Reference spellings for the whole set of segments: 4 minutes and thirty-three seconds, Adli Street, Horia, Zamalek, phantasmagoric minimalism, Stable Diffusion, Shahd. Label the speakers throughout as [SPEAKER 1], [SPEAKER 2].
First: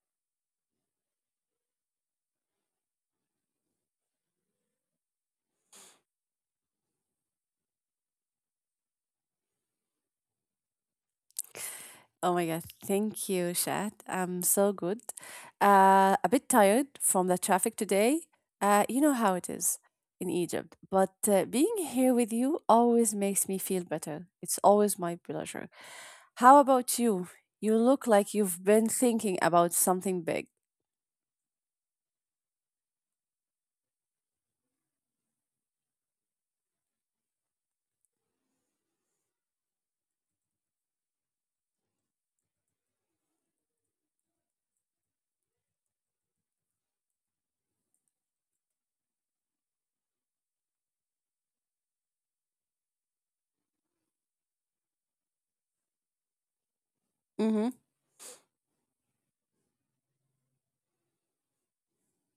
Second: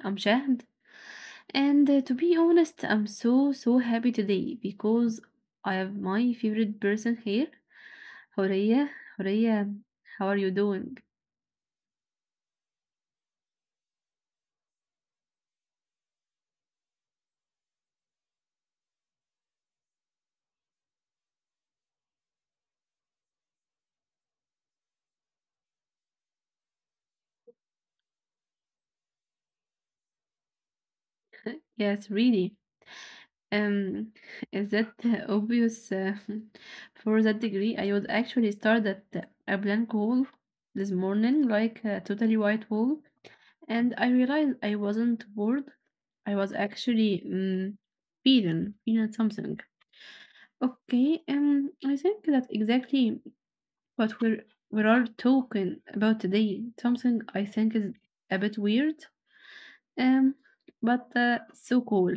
[SPEAKER 1] I'm Shahd, and to be honest, I'm so happy today because I have my favorite person here, Horia. Horia, how are you doing?
[SPEAKER 2] Oh my God, thank you, Shat. I'm so good. A bit tired from the traffic today. You know how it is in Egypt, but being here with you always makes me feel better. It's always my pleasure. How about you? You look like you've been thinking about something big.
[SPEAKER 1] Yes, really. Um, is that obvious? For that degree, I would actually start at a blank wall this morning, like a totally white wall. And I realized I wasn't bored. I was actually feeling something. Okay, I think that's exactly what we are talking about today. Something I
[SPEAKER 2] Mhm.
[SPEAKER 1] think is a bit weird, um, but so cool.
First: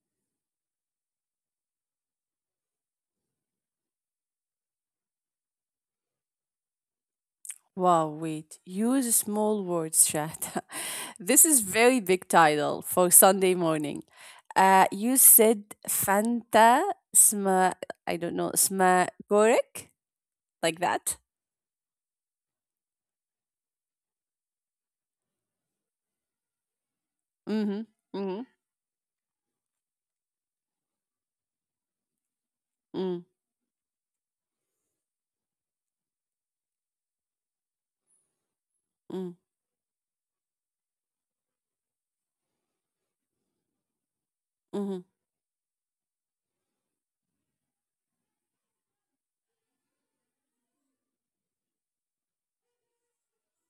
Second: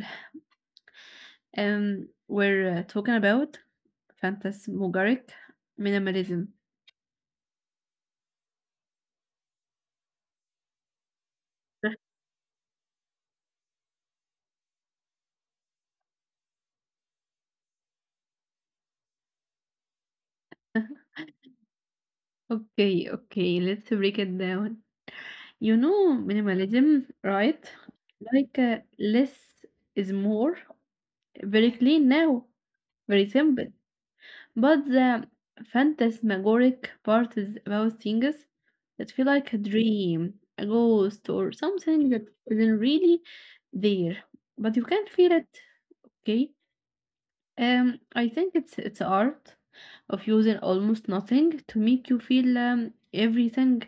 [SPEAKER 1] We're talking about phantasmagoric minimalism.
[SPEAKER 2] Wow, wait. Use small words, Shahda. This is very big title for Sunday morning. You said Fanta sma, I don't know, sma gorek, like that.
[SPEAKER 1] Okay, okay, let's break it down. You know, minimalism, right?
[SPEAKER 2] Mm-hmm. Mm-hmm.
[SPEAKER 1] Like less is more. Very clean now, very
[SPEAKER 2] Mm-hmm.
[SPEAKER 1] simple. But the phantasmagoric part is about things that feel
[SPEAKER 2] Mm-hmm,
[SPEAKER 1] like a dream, a ghost, or something that isn't really there, but you can't
[SPEAKER 2] mm-hmm.
[SPEAKER 1] feel it. Okay. I think it's art of using almost nothing to make you feel everything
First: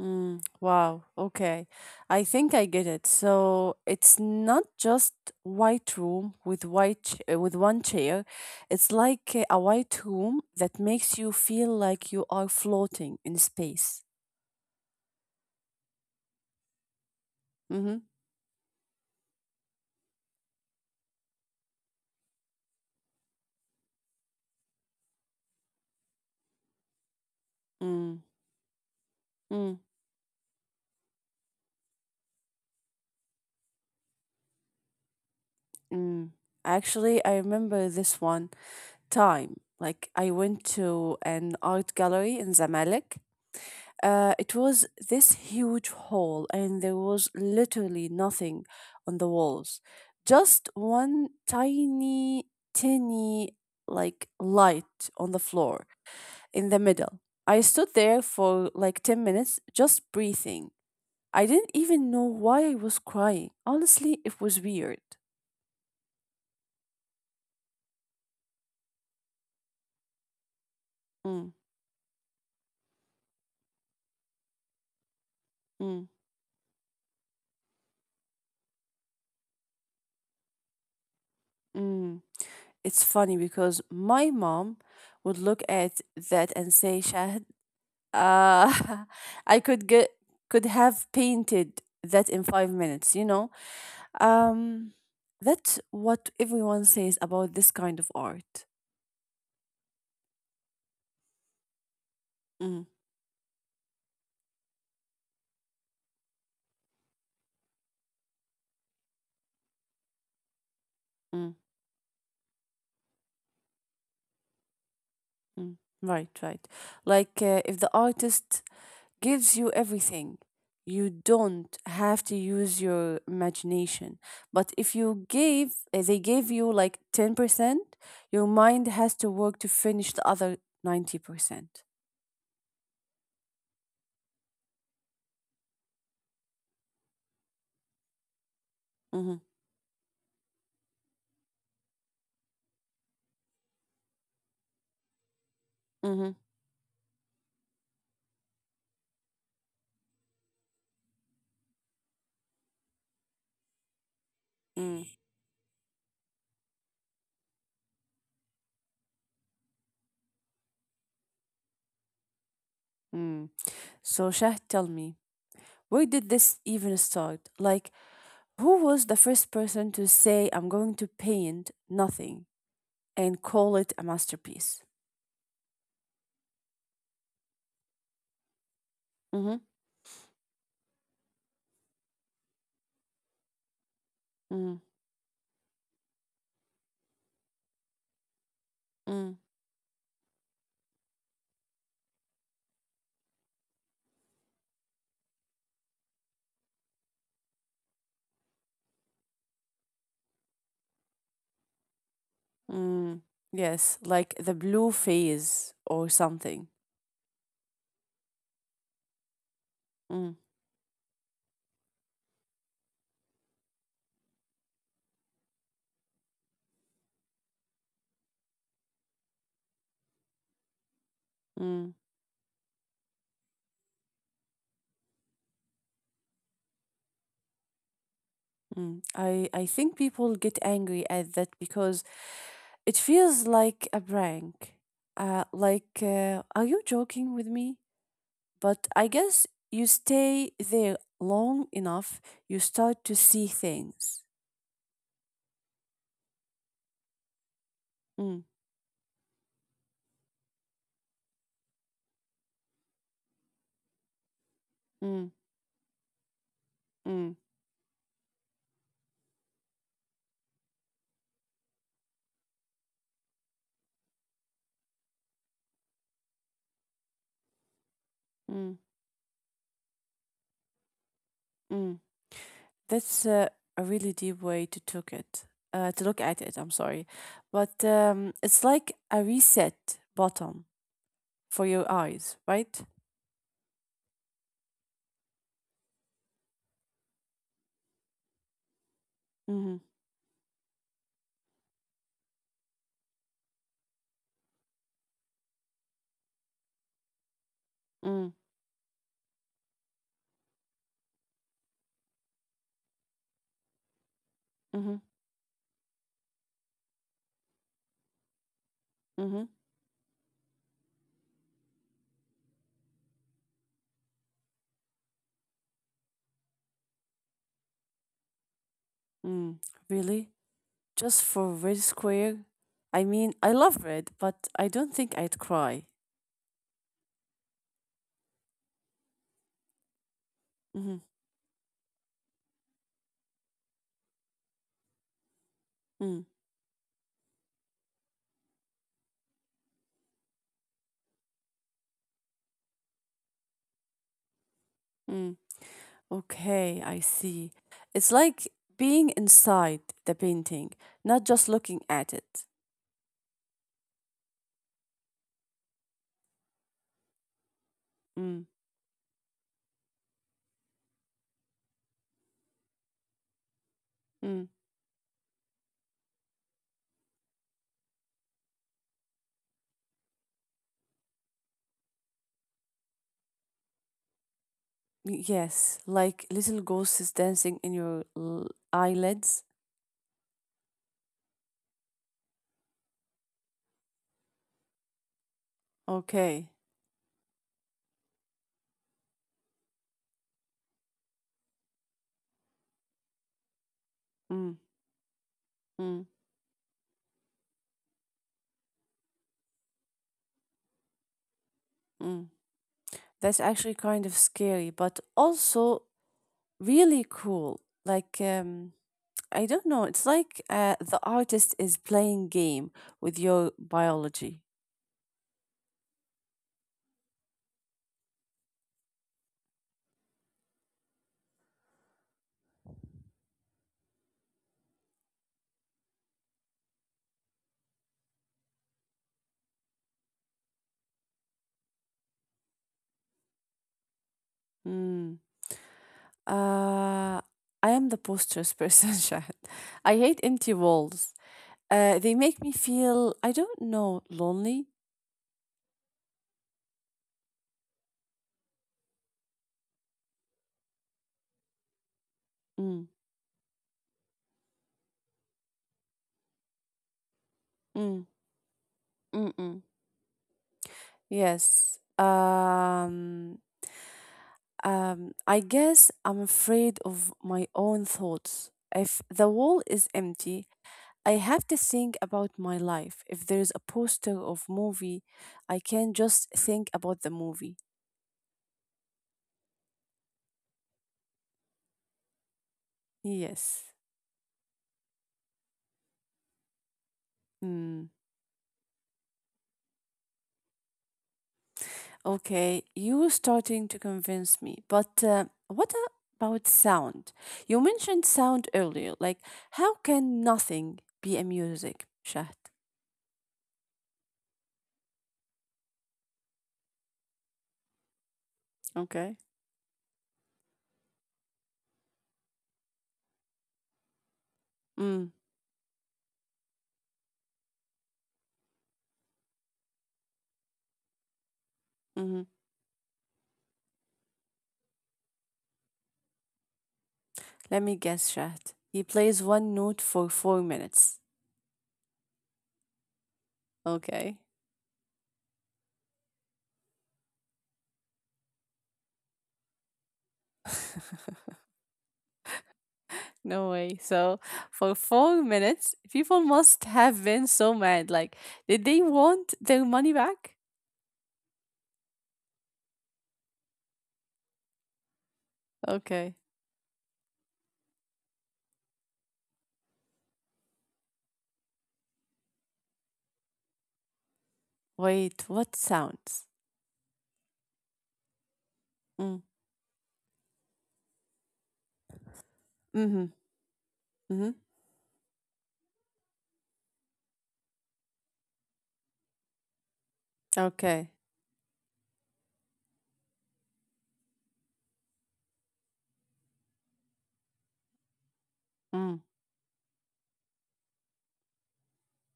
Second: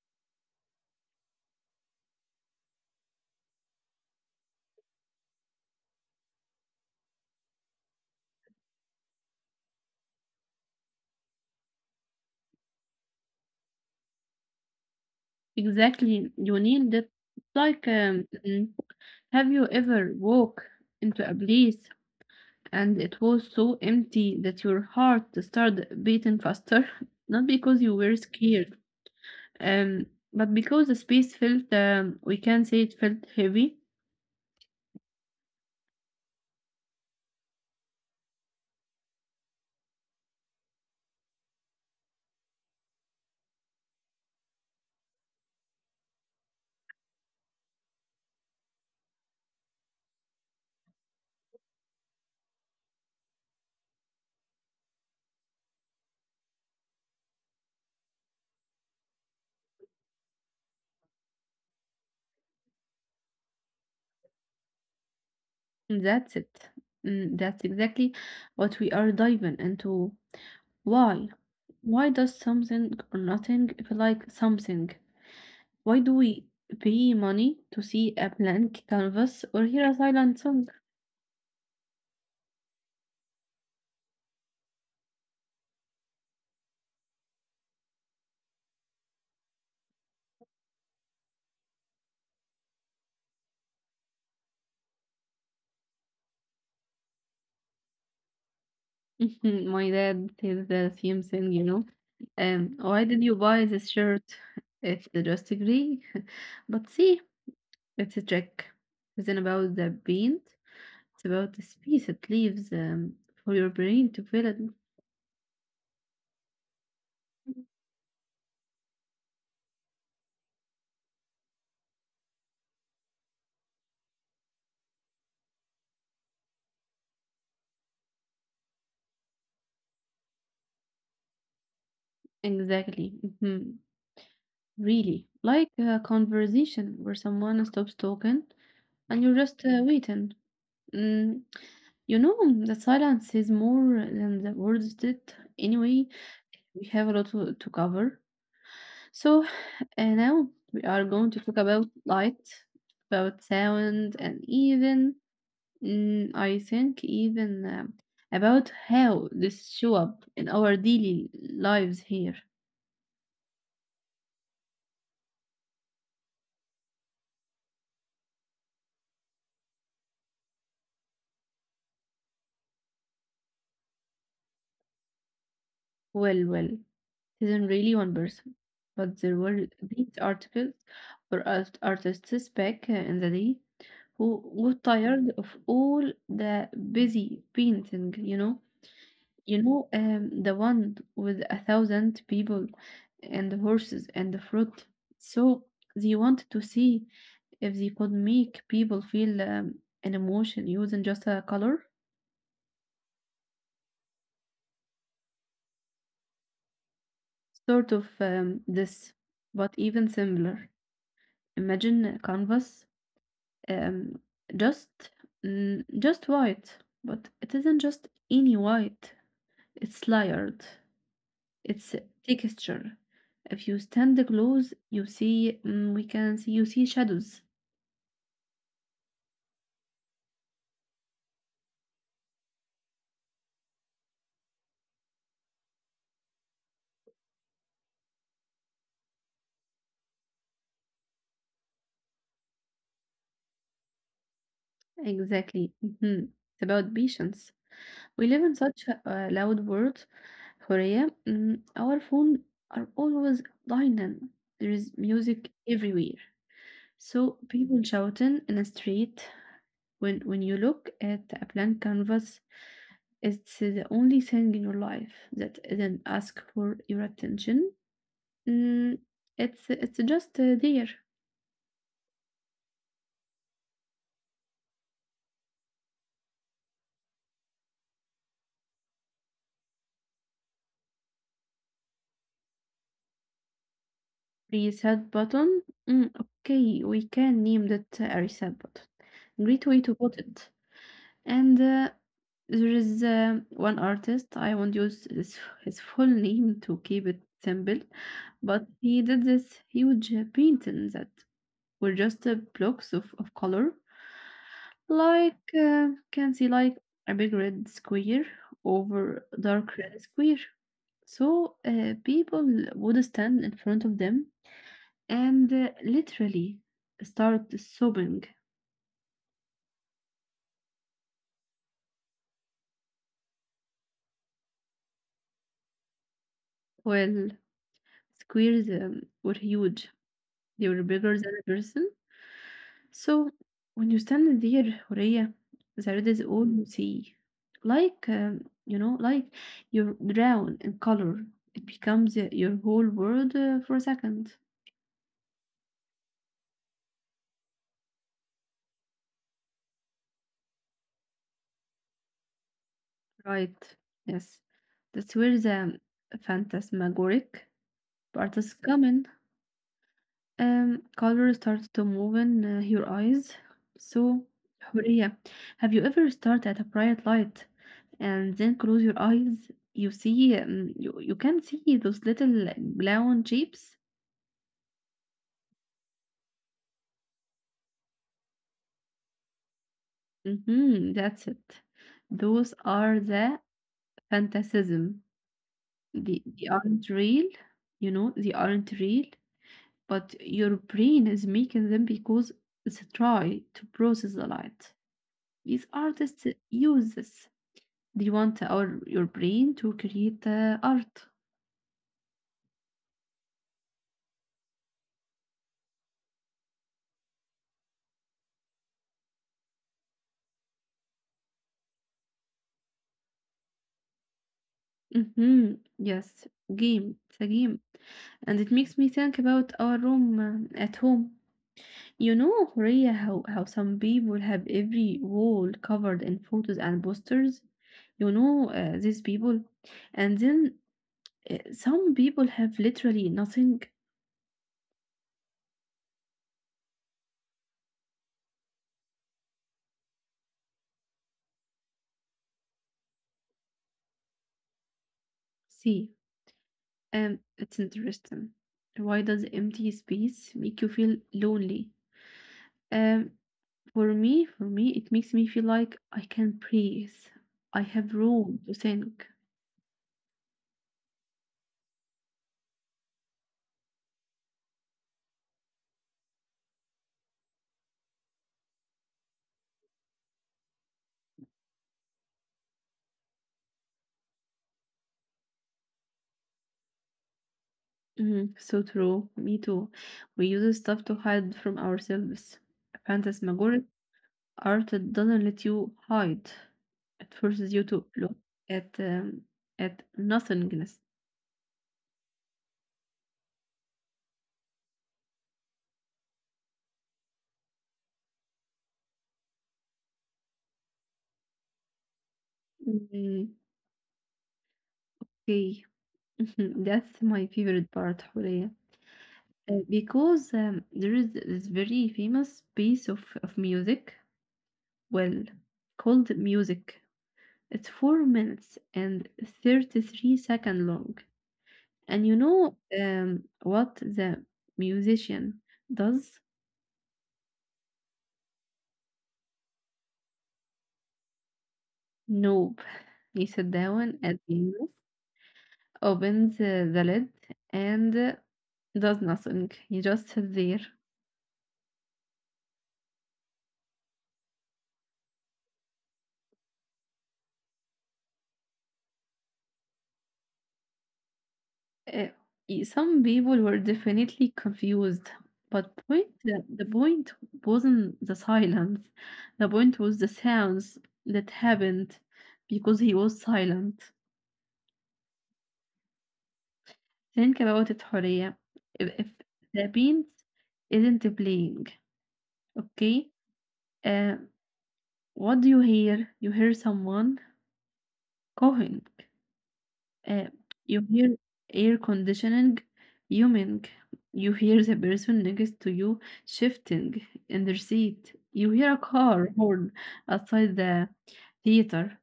[SPEAKER 2] Mm, wow. Okay. I think I get it. So it's not just white room with with one chair. It's like a white room that makes you feel like you are floating in space.
[SPEAKER 1] exactly you need. It's like
[SPEAKER 2] Mm-hmm.
[SPEAKER 1] Have you ever walked into a place and it was so empty that your heart started beating faster? Not because you
[SPEAKER 2] Mm,
[SPEAKER 1] were scared,
[SPEAKER 2] mm,
[SPEAKER 1] um, but because the space felt, we can say it felt heavy.
[SPEAKER 2] mm. Actually, I remember this one time. Like I went to an art gallery in Zamalek. It was this huge hall, and there was literally nothing on the walls. Just one tiny, like light on the floor in the middle. I stood there for like 10 minutes just breathing. I didn't even know why I was crying. Honestly, it was weird.
[SPEAKER 1] That's it. Mm, that's exactly what we are diving into. Why?
[SPEAKER 2] Mm,
[SPEAKER 1] Why does something or nothing feel like something?
[SPEAKER 2] mm,
[SPEAKER 1] Why do we pay money to see a blank canvas or hear a silent song?
[SPEAKER 2] mm. It's funny because my mom would look at that and say, Shahd, uh, I could have painted that in 5 minutes, you know. Um, that's what everyone says about this kind of art.
[SPEAKER 1] My dad said the same thing, you know.
[SPEAKER 2] Mm,
[SPEAKER 1] Why did you buy this shirt? It's just a gray. But see, it's a check. It's not about the paint. It's
[SPEAKER 2] mm,
[SPEAKER 1] about the space it leaves for your brain to fill it.
[SPEAKER 2] mm. Right, right. Like if the artist gives you everything, you don't have to use your imagination. But if you they gave you like 10%, your mind has to work to finish the other 90%.
[SPEAKER 1] Exactly. Hmm. Really. Like a conversation where someone stops talking and
[SPEAKER 2] Mm-hmm,
[SPEAKER 1] you're just waiting. Mm, you know, the silence is more than the words did. Anyway,
[SPEAKER 2] mm-hmm,
[SPEAKER 1] we have a lot to cover. So now we are going to talk about light, about sound, and
[SPEAKER 2] mm,
[SPEAKER 1] even mm, I think even about how this show up in our daily lives here.
[SPEAKER 2] mm. So Shah, tell me, where did this even start? Like, who was the first person to say, I'm going to paint nothing and call it a masterpiece?
[SPEAKER 1] Well, well, it isn't really one person, but
[SPEAKER 2] Mm-hmm.
[SPEAKER 1] there were these articles where artists back in the day who
[SPEAKER 2] Mm,
[SPEAKER 1] got tired of all the busy painting, you know.
[SPEAKER 2] mm,
[SPEAKER 1] You know, the one with a thousand people and the horses and the fruit. So they wanted to see if they could make people feel an emotion using just a color.
[SPEAKER 2] mm. Yes, like the blue phase or something.
[SPEAKER 1] Sort of this, but even
[SPEAKER 2] Mm,
[SPEAKER 1] simpler. Imagine a canvas, um, just just white, but it isn't just any white. It's layered.
[SPEAKER 2] mm,
[SPEAKER 1] It's texture. If you stand close, you see, mm, we can see, you see shadows.
[SPEAKER 2] mm. I think people get angry at that because it feels like a prank. Like, are you joking with me? But I guess you stay there long enough, you start to see things.
[SPEAKER 1] Exactly. Hmm. It's about patience. We live
[SPEAKER 2] Mm,
[SPEAKER 1] in such a loud world, Horea. Mm, our phone are always dying. There is
[SPEAKER 2] mm,
[SPEAKER 1] music everywhere.
[SPEAKER 2] mm,
[SPEAKER 1] So people shouting in the street. When you look at a blank canvas, it's the only thing in your life that doesn't ask for your attention.
[SPEAKER 2] mm,
[SPEAKER 1] Mm, it's just there.
[SPEAKER 2] mm. That's a really deep way to took it, to look at it. I'm sorry, but it's like a reset button for your eyes, right?
[SPEAKER 1] Reset button. Mm, okay, we can name that a reset button. Great
[SPEAKER 2] Mm-hmm.
[SPEAKER 1] way to put it. And there is one artist. I won't use his full name to keep it simple,
[SPEAKER 2] Mm,
[SPEAKER 1] but he did this huge painting that were just blocks of color,
[SPEAKER 2] mm-hmm.
[SPEAKER 1] like can see like a big red square
[SPEAKER 2] Mm-hmm.
[SPEAKER 1] over dark red square. So people would stand in front of them and literally start sobbing.
[SPEAKER 2] Mm. Really? Just for red square? I mean, I love red, but I don't think I'd cry.
[SPEAKER 1] Well, squares were huge, they
[SPEAKER 2] Mm-hmm.
[SPEAKER 1] were bigger than a person. So when you stand there, Horea, there it
[SPEAKER 2] Mm.
[SPEAKER 1] is all you see. Like, you know, like you're drowned in color. It becomes your whole world for a second.
[SPEAKER 2] Mm. Okay, I see. It's like being inside the painting, not just looking at it.
[SPEAKER 1] Right. Yes. That's where the phantasmagoric part
[SPEAKER 2] Mm,
[SPEAKER 1] is coming. Color starts to move in your eyes. So,
[SPEAKER 2] mm.
[SPEAKER 1] Huria, have you ever stared at a bright light and then close your eyes? You see, you can see those little brown shapes.
[SPEAKER 2] Yes, like little ghosts dancing in your eyelids.
[SPEAKER 1] Mm-hmm, that's it. Those are the fantasism. They,
[SPEAKER 2] Okay.
[SPEAKER 1] they aren't real, you know, they aren't real, but your brain is making them because it's a try to process the
[SPEAKER 2] Mm,
[SPEAKER 1] light. These
[SPEAKER 2] mm,
[SPEAKER 1] artists use this. Do you want our your brain to create art?
[SPEAKER 2] mm. That's actually kind of scary, but also really cool. Like, I don't know, it's like the artist is playing game with your biology.
[SPEAKER 1] Mm-hmm. Yes, game. It's a game, and it makes me think about our room at home. You know, Rhea, how some people have every wall covered in photos and posters. You know, these people, and then some people have literally nothing.
[SPEAKER 2] Mm. Uh, I am the postures person, Shahad. I hate empty walls. They make me feel, I don't know, lonely.
[SPEAKER 1] See, and it's interesting. Why does empty space make you feel lonely?
[SPEAKER 2] Mm,
[SPEAKER 1] Um, for me, it makes me feel like I can breathe. I
[SPEAKER 2] mm,
[SPEAKER 1] have room to think.
[SPEAKER 2] mm, mm. Yes. I guess I'm afraid of my own thoughts. If the wall is empty, I have to think about my life. If there's a poster of movie, I can just think about the movie.
[SPEAKER 1] Mhm, so true. Me too. We use stuff to hide from ourselves.
[SPEAKER 2] Yes.
[SPEAKER 1] Phantasmagoric art doesn't let you hide. It forces
[SPEAKER 2] Mm.
[SPEAKER 1] you to look at um, at nothingness.
[SPEAKER 2] Okay, you starting to convince me, but what about sound? You mentioned sound earlier. Like, how can nothing be a music, Shahd?
[SPEAKER 1] Mm, okay, that's my favorite part, Horea.
[SPEAKER 2] Okay.
[SPEAKER 1] Because there is this very famous piece of music,
[SPEAKER 2] Mm,
[SPEAKER 1] well, called music. It's 4 minutes and 33 seconds long.
[SPEAKER 2] mm-hmm.
[SPEAKER 1] And you know what the musician does?
[SPEAKER 2] Let me guess, Shahd. He plays one note for 4 minutes.
[SPEAKER 1] Nope. He sat down
[SPEAKER 2] Okay.
[SPEAKER 1] at the piano, opens the lid, and does nothing. He just sat there.
[SPEAKER 2] No way. So, for 4 minutes, people must have been so mad. Like, did they want their money back?
[SPEAKER 1] Uh, some people were definitely confused, but
[SPEAKER 2] Okay.
[SPEAKER 1] the point wasn't the silence. The point was the sounds that happened because he was silent.
[SPEAKER 2] Wait, what sounds?
[SPEAKER 1] Think about it, Horia. If
[SPEAKER 2] Mm,
[SPEAKER 1] the beans isn't playing,
[SPEAKER 2] mm-hmm,
[SPEAKER 1] okay,
[SPEAKER 2] mm-hmm.
[SPEAKER 1] uh, what do you hear? You hear someone coughing. Uh,
[SPEAKER 2] Okay.
[SPEAKER 1] you hear air conditioning humming. You hear the person next to you shifting in their seat. You hear a
[SPEAKER 2] Mm.
[SPEAKER 1] car horn outside the theater.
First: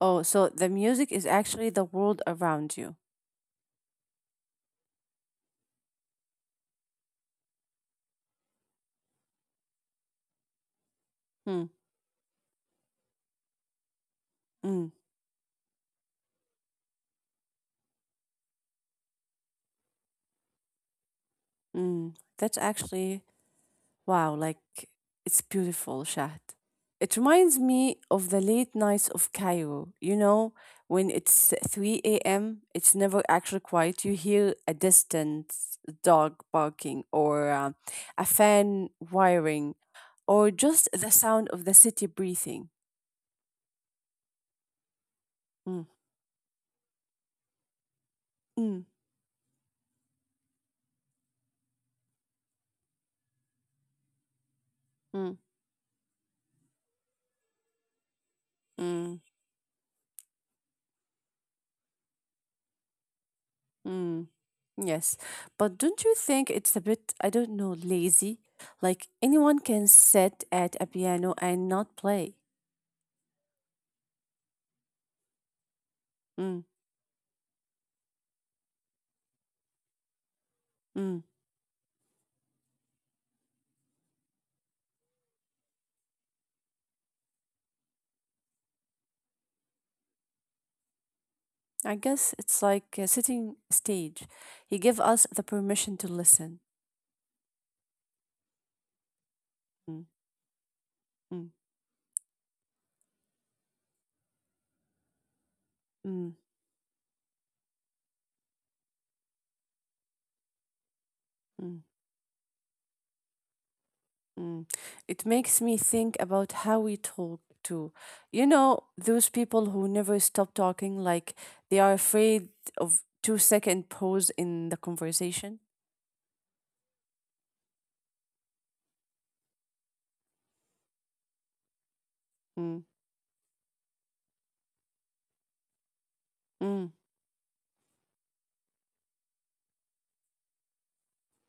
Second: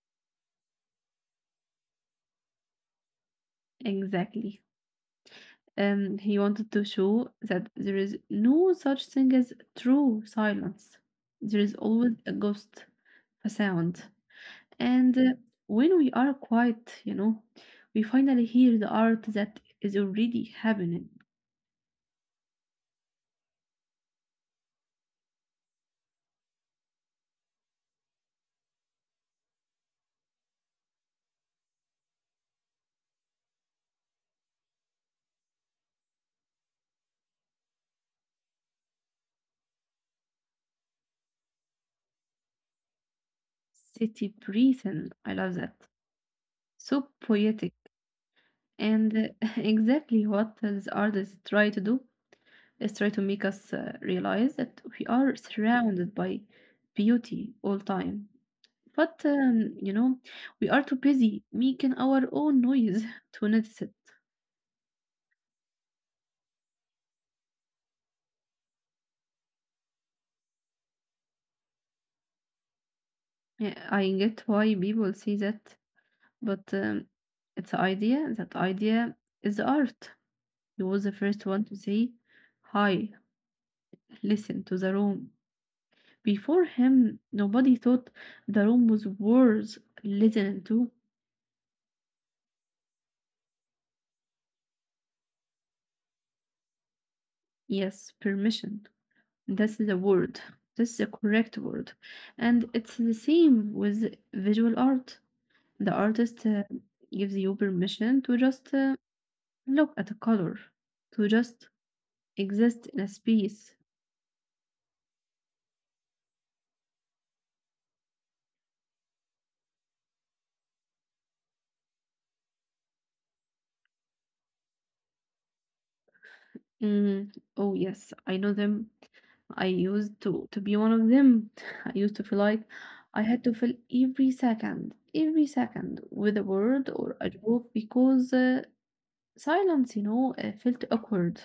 [SPEAKER 2] Oh, so the music is actually the world around you.
[SPEAKER 1] Exactly. He wanted to show that there is no such thing as true silence. There
[SPEAKER 2] Hmm.
[SPEAKER 1] is always a ghost, a sound.
[SPEAKER 2] Mm,
[SPEAKER 1] And when we are quiet, you know, we finally hear the art that is already happening.
[SPEAKER 2] mm. That's actually wow, like it's beautiful, Shahd. It reminds me of the late nights of Cairo. You know, when it's 3 a.m., it's never actually quiet. You hear a distant dog barking or a fan whirring or just the sound of the city breathing.
[SPEAKER 1] City breathing. I love that.
[SPEAKER 2] Mm,
[SPEAKER 1] So poetic.
[SPEAKER 2] mm,
[SPEAKER 1] And exactly what these artists try to do is try to make us realize that we are
[SPEAKER 2] mm,
[SPEAKER 1] surrounded by beauty all time. But,
[SPEAKER 2] mm,
[SPEAKER 1] you know, we are too busy making our own noise to notice it.
[SPEAKER 2] mm. Yes, but don't you think it's a bit, I don't know, lazy? Like anyone can sit at a piano and not play.
[SPEAKER 1] Yeah, I get why people say that,
[SPEAKER 2] Mm,
[SPEAKER 1] but it's an idea. That idea is the art. He was the
[SPEAKER 2] mm.
[SPEAKER 1] first one to say, hi, listen to the room. Before him, nobody thought the room was worth listening to.
[SPEAKER 2] I guess it's like sitting stage. He gave us the permission to listen.
[SPEAKER 1] Yes, permission. That's the
[SPEAKER 2] Mm,
[SPEAKER 1] word. That's the
[SPEAKER 2] mm,
[SPEAKER 1] correct word. And it's the same with visual art. The
[SPEAKER 2] mm,
[SPEAKER 1] artist gives you permission to just look at a color, to just
[SPEAKER 2] mm,
[SPEAKER 1] exist in a space.
[SPEAKER 2] mm. It makes me think about how we talk too. You know, those people who never stop talking, like they are afraid of 2 second pause in the conversation.
[SPEAKER 1] Mm, oh yes, I know them. I used to be one of them. I used to feel like
[SPEAKER 2] Mm,
[SPEAKER 1] I had to fill every second with a
[SPEAKER 2] mm.
[SPEAKER 1] word or a joke because silence, you know, felt awkward.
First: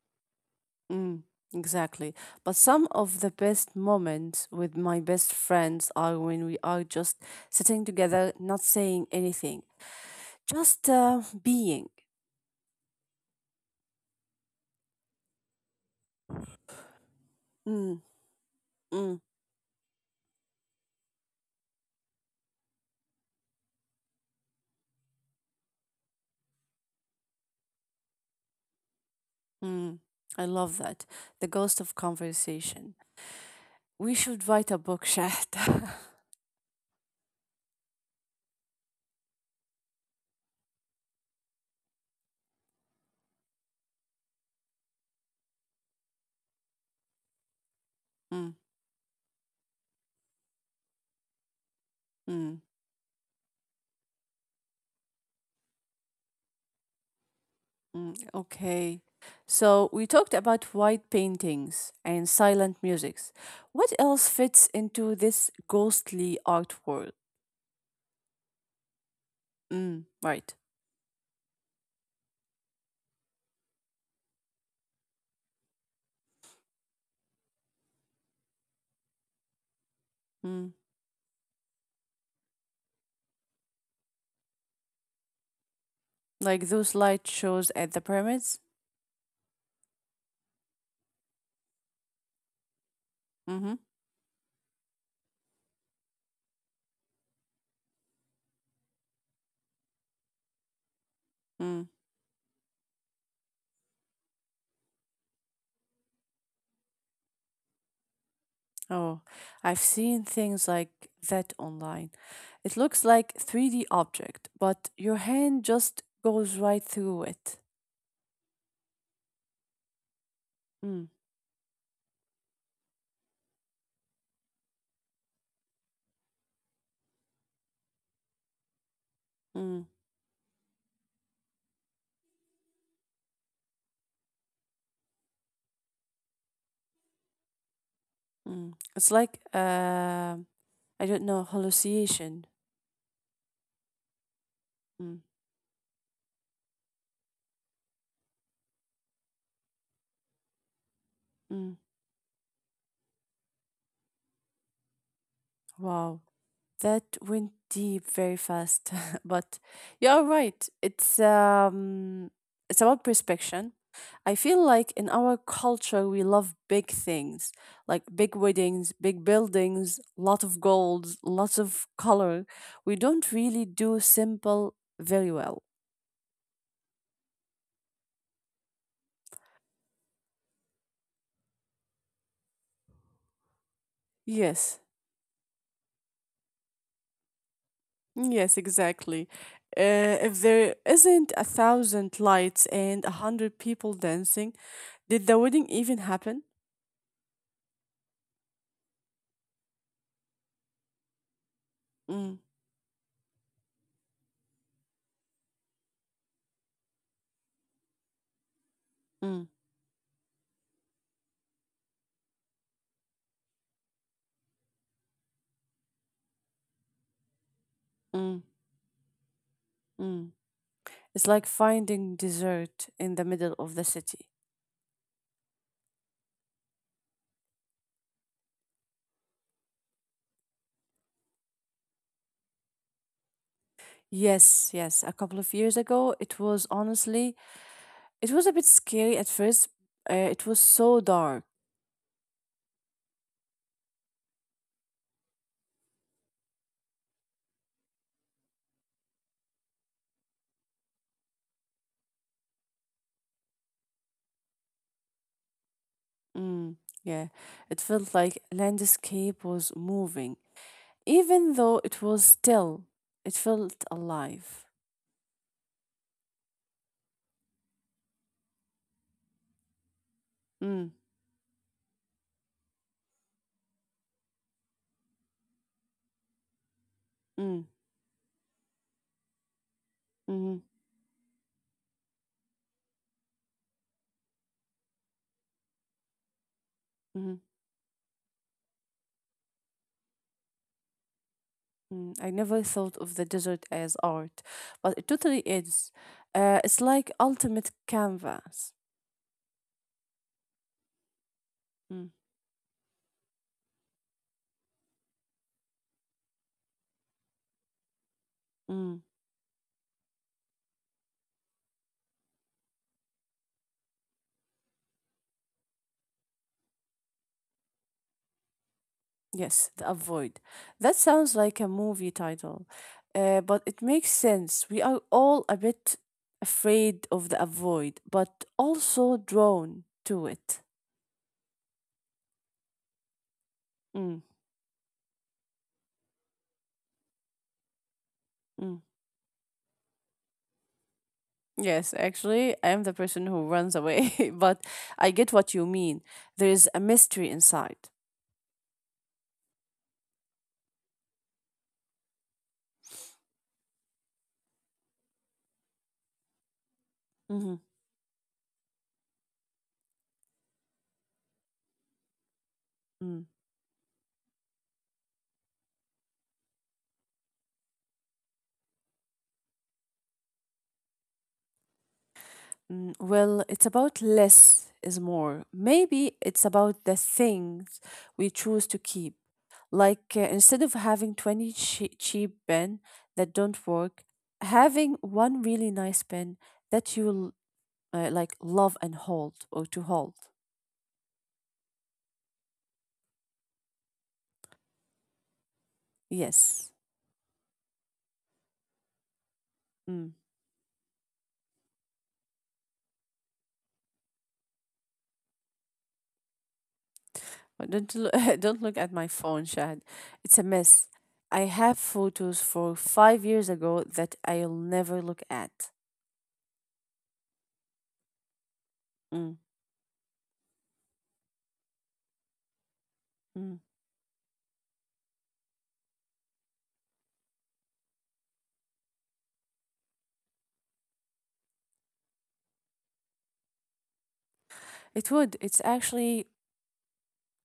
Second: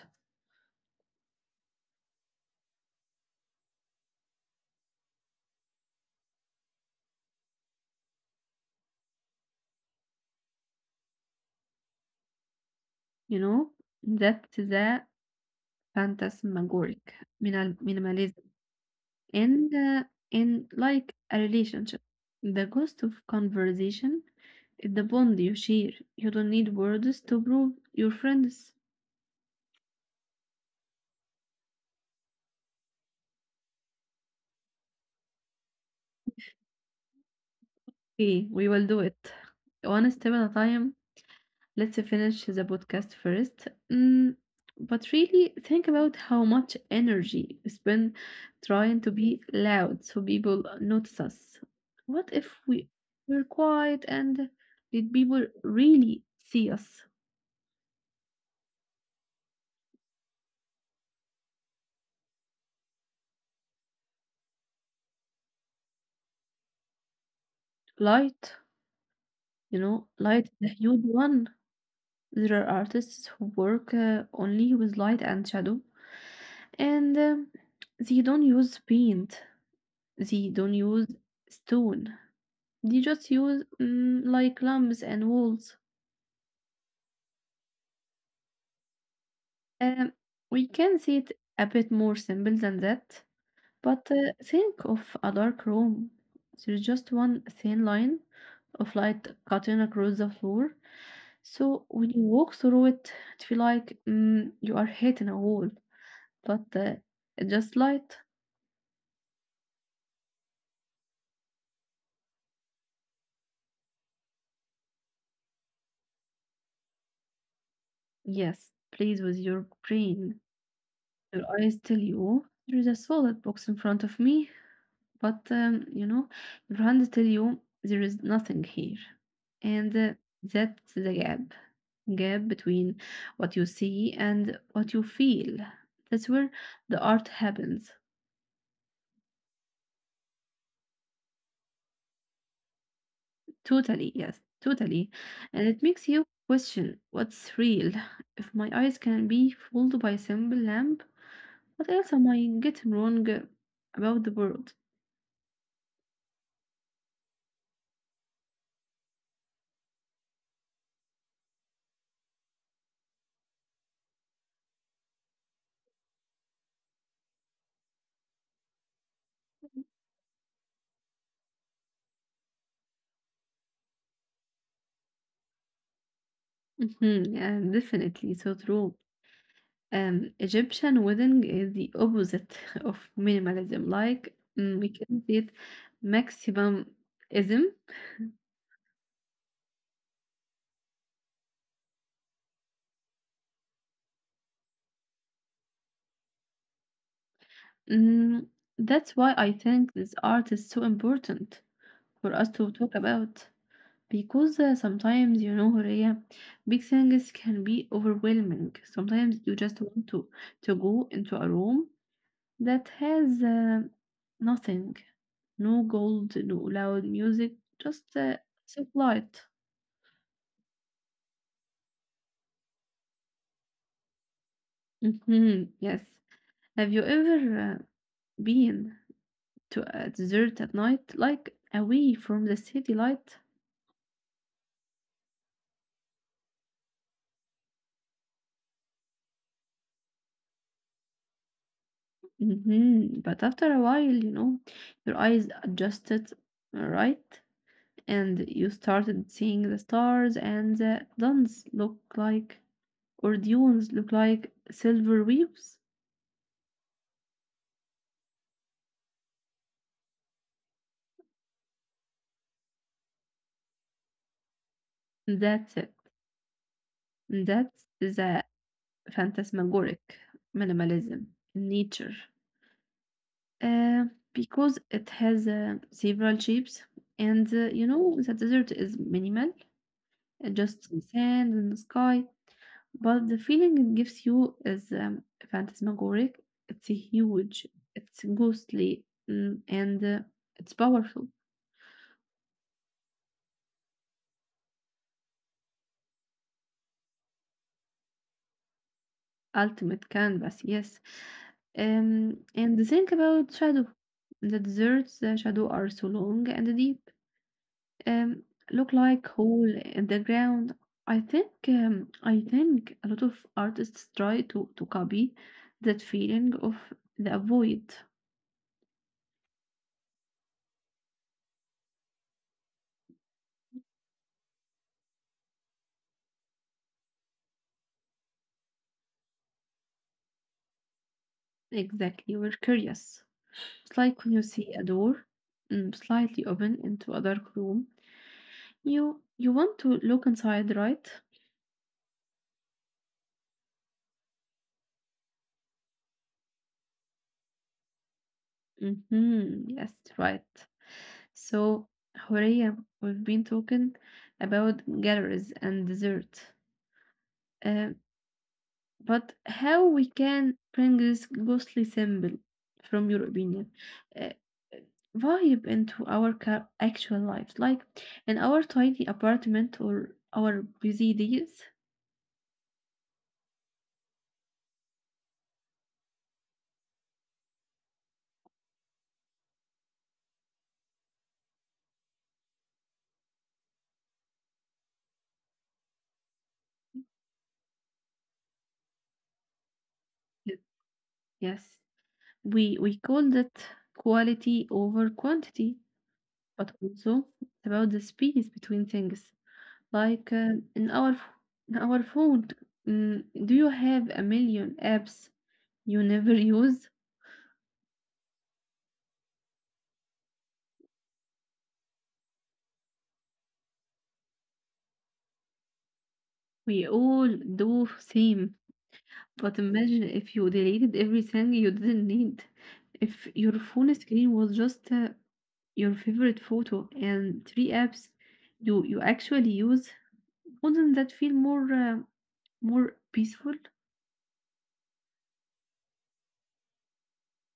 [SPEAKER 2] Mm, exactly. But some of the best moments with my best friends are when we are just sitting together, not saying anything, just being.
[SPEAKER 1] You know, that's the phantasmagoric
[SPEAKER 2] Mm,
[SPEAKER 1] minimalism.
[SPEAKER 2] mm,
[SPEAKER 1] And in like a relationship, the cost of conversation is the bond you share. You don't need words to prove your friends.
[SPEAKER 2] mm. I love that. The ghost of conversation. We should write a book, Shahd.
[SPEAKER 1] Okay, we will do it one step at a time. Let's finish the podcast first. But really think about how much energy we spend
[SPEAKER 2] Mm,
[SPEAKER 1] trying to be loud so people notice us. What
[SPEAKER 2] mm,
[SPEAKER 1] if we were quiet and did people really see us?
[SPEAKER 2] mm. Okay. So we talked about white paintings and silent musics. What else fits into this ghostly art world?
[SPEAKER 1] Light. You
[SPEAKER 2] Mm,
[SPEAKER 1] know,
[SPEAKER 2] right.
[SPEAKER 1] light is a huge one. There are artists who work only with light and shadow, and they don't use paint, they don't
[SPEAKER 2] Mm.
[SPEAKER 1] use stone, they just use like lamps and walls.
[SPEAKER 2] Like those light shows at the pyramids?
[SPEAKER 1] Um, we can see it a bit more simple than that.
[SPEAKER 2] Mm-hmm.
[SPEAKER 1] But think of a dark room. There's just one thin line of light cutting across the floor. So
[SPEAKER 2] Mm.
[SPEAKER 1] when you walk through it, it feel like you are hitting a wall, but it's just light.
[SPEAKER 2] Oh, I've seen things like that online. It looks like 3D object, but your hand just goes right through it.
[SPEAKER 1] Yes, please with your brain.
[SPEAKER 2] Mm,
[SPEAKER 1] Your eyes tell you there is a solid box in front of me. But you know, your hand tell you there is nothing here, and
[SPEAKER 2] mm,
[SPEAKER 1] that's the gap between what you see and what you feel. That's where the art happens.
[SPEAKER 2] mm. It's like I don't know, hallucination.
[SPEAKER 1] Totally, yes, totally,
[SPEAKER 2] Mm,
[SPEAKER 1] and it makes you question what's real. If my eyes can be fooled by a simple lamp, what
[SPEAKER 2] mm.
[SPEAKER 1] else am I getting wrong about the world?
[SPEAKER 2] Wow. That went deep very fast, but you are right. It's it's about prospection. I feel like in our culture we love big things, like big weddings, big buildings, lot of gold, lots of color. We don't really do simple very well.
[SPEAKER 1] Hmm, yeah, definitely, so true. Egyptian wedding is the opposite of minimalism. Like we
[SPEAKER 2] Yes,
[SPEAKER 1] can see it maximalism.
[SPEAKER 2] yes, exactly. If there isn't a thousand lights and a hundred people dancing, did the wedding even happen?
[SPEAKER 1] Mm, that's why I think this art is so important for us
[SPEAKER 2] Mm,
[SPEAKER 1] to talk about because sometimes you know, Horea, big things can be overwhelming. Sometimes you
[SPEAKER 2] mm,
[SPEAKER 1] just want to go into a room that has nothing, no gold, no loud music, just
[SPEAKER 2] mm.
[SPEAKER 1] soft light.
[SPEAKER 2] Mm. It's like finding dessert in the middle of the city.
[SPEAKER 1] Mhm, yes. Have you ever been to a desert at night, like away from the city light?
[SPEAKER 2] Yes, yes. A couple of years ago, it was honestly, it was a bit scary at first. It was so dark.
[SPEAKER 1] Hmm, but after a while, you know, your eyes adjusted, right? And you started seeing the stars, and the dunes look like silver waves.
[SPEAKER 2] Mm, yeah, it felt like landscape was moving, even though it was still. It felt alive.
[SPEAKER 1] That's it. That's the phantasmagoric
[SPEAKER 2] Mm,
[SPEAKER 1] minimalism in nature. Uh, because it has several shapes, and
[SPEAKER 2] mm,
[SPEAKER 1] the desert is minimal,
[SPEAKER 2] mm,
[SPEAKER 1] just some sand and the sky. But the feeling it gives you is phantasmagoric. It's
[SPEAKER 2] mm,
[SPEAKER 1] huge, it's ghostly, mm, and it's powerful.
[SPEAKER 2] mm. I never thought of the desert as art, but it totally is. It's like ultimate canvas.
[SPEAKER 1] Ultimate canvas, yes.
[SPEAKER 2] Mm,
[SPEAKER 1] And think about shadow. The deserts, the shadow are so long and deep.
[SPEAKER 2] mm.
[SPEAKER 1] Um, Look like hole in the ground. I think a lot of artists try to copy that feeling of the void.
[SPEAKER 2] Yes, the avoid. That sounds like a movie title, but it makes sense. We are all a bit afraid of the avoid, but also drawn to it.
[SPEAKER 1] Exactly, we're curious. It's
[SPEAKER 2] Mm,
[SPEAKER 1] like when you see a door slightly open into a dark room,
[SPEAKER 2] mm.
[SPEAKER 1] you want to look inside, right?
[SPEAKER 2] Yes, actually, I am the person who runs away, but I get what you mean. There is a mystery inside.
[SPEAKER 1] Mm-hmm. Yes, right. So, Horia, we've been talking about galleries and dessert.
[SPEAKER 2] Mm-hmm.
[SPEAKER 1] But how we can bring this ghostly symbol, from your
[SPEAKER 2] Mm.
[SPEAKER 1] opinion, uh, vibe into our actual lives, like in our tiny apartment or our busy days?
[SPEAKER 2] Mm, well, it's about less is more. Maybe it's about the things we choose to keep. Like instead of having 20 cheap pen that don't work, having one really nice pen that you'll like love and hold or to hold.
[SPEAKER 1] Yes, yes. We call that quality over quantity, but
[SPEAKER 2] Yes.
[SPEAKER 1] also it's about the space between things.
[SPEAKER 2] Mm.
[SPEAKER 1] Like uh, in our f- in our phone, mm, do you have a million apps you never use?
[SPEAKER 2] But don't don't look at my phone, Shad. It's a mess. I have photos for 5 years ago that I'll never look at.
[SPEAKER 1] We all do same.
[SPEAKER 2] Mm.
[SPEAKER 1] But imagine if you deleted everything you didn't need. If your
[SPEAKER 2] Mm.
[SPEAKER 1] phone screen was just your favorite photo and three apps you actually use, wouldn't that feel more more peaceful?
[SPEAKER 2] It would. It's actually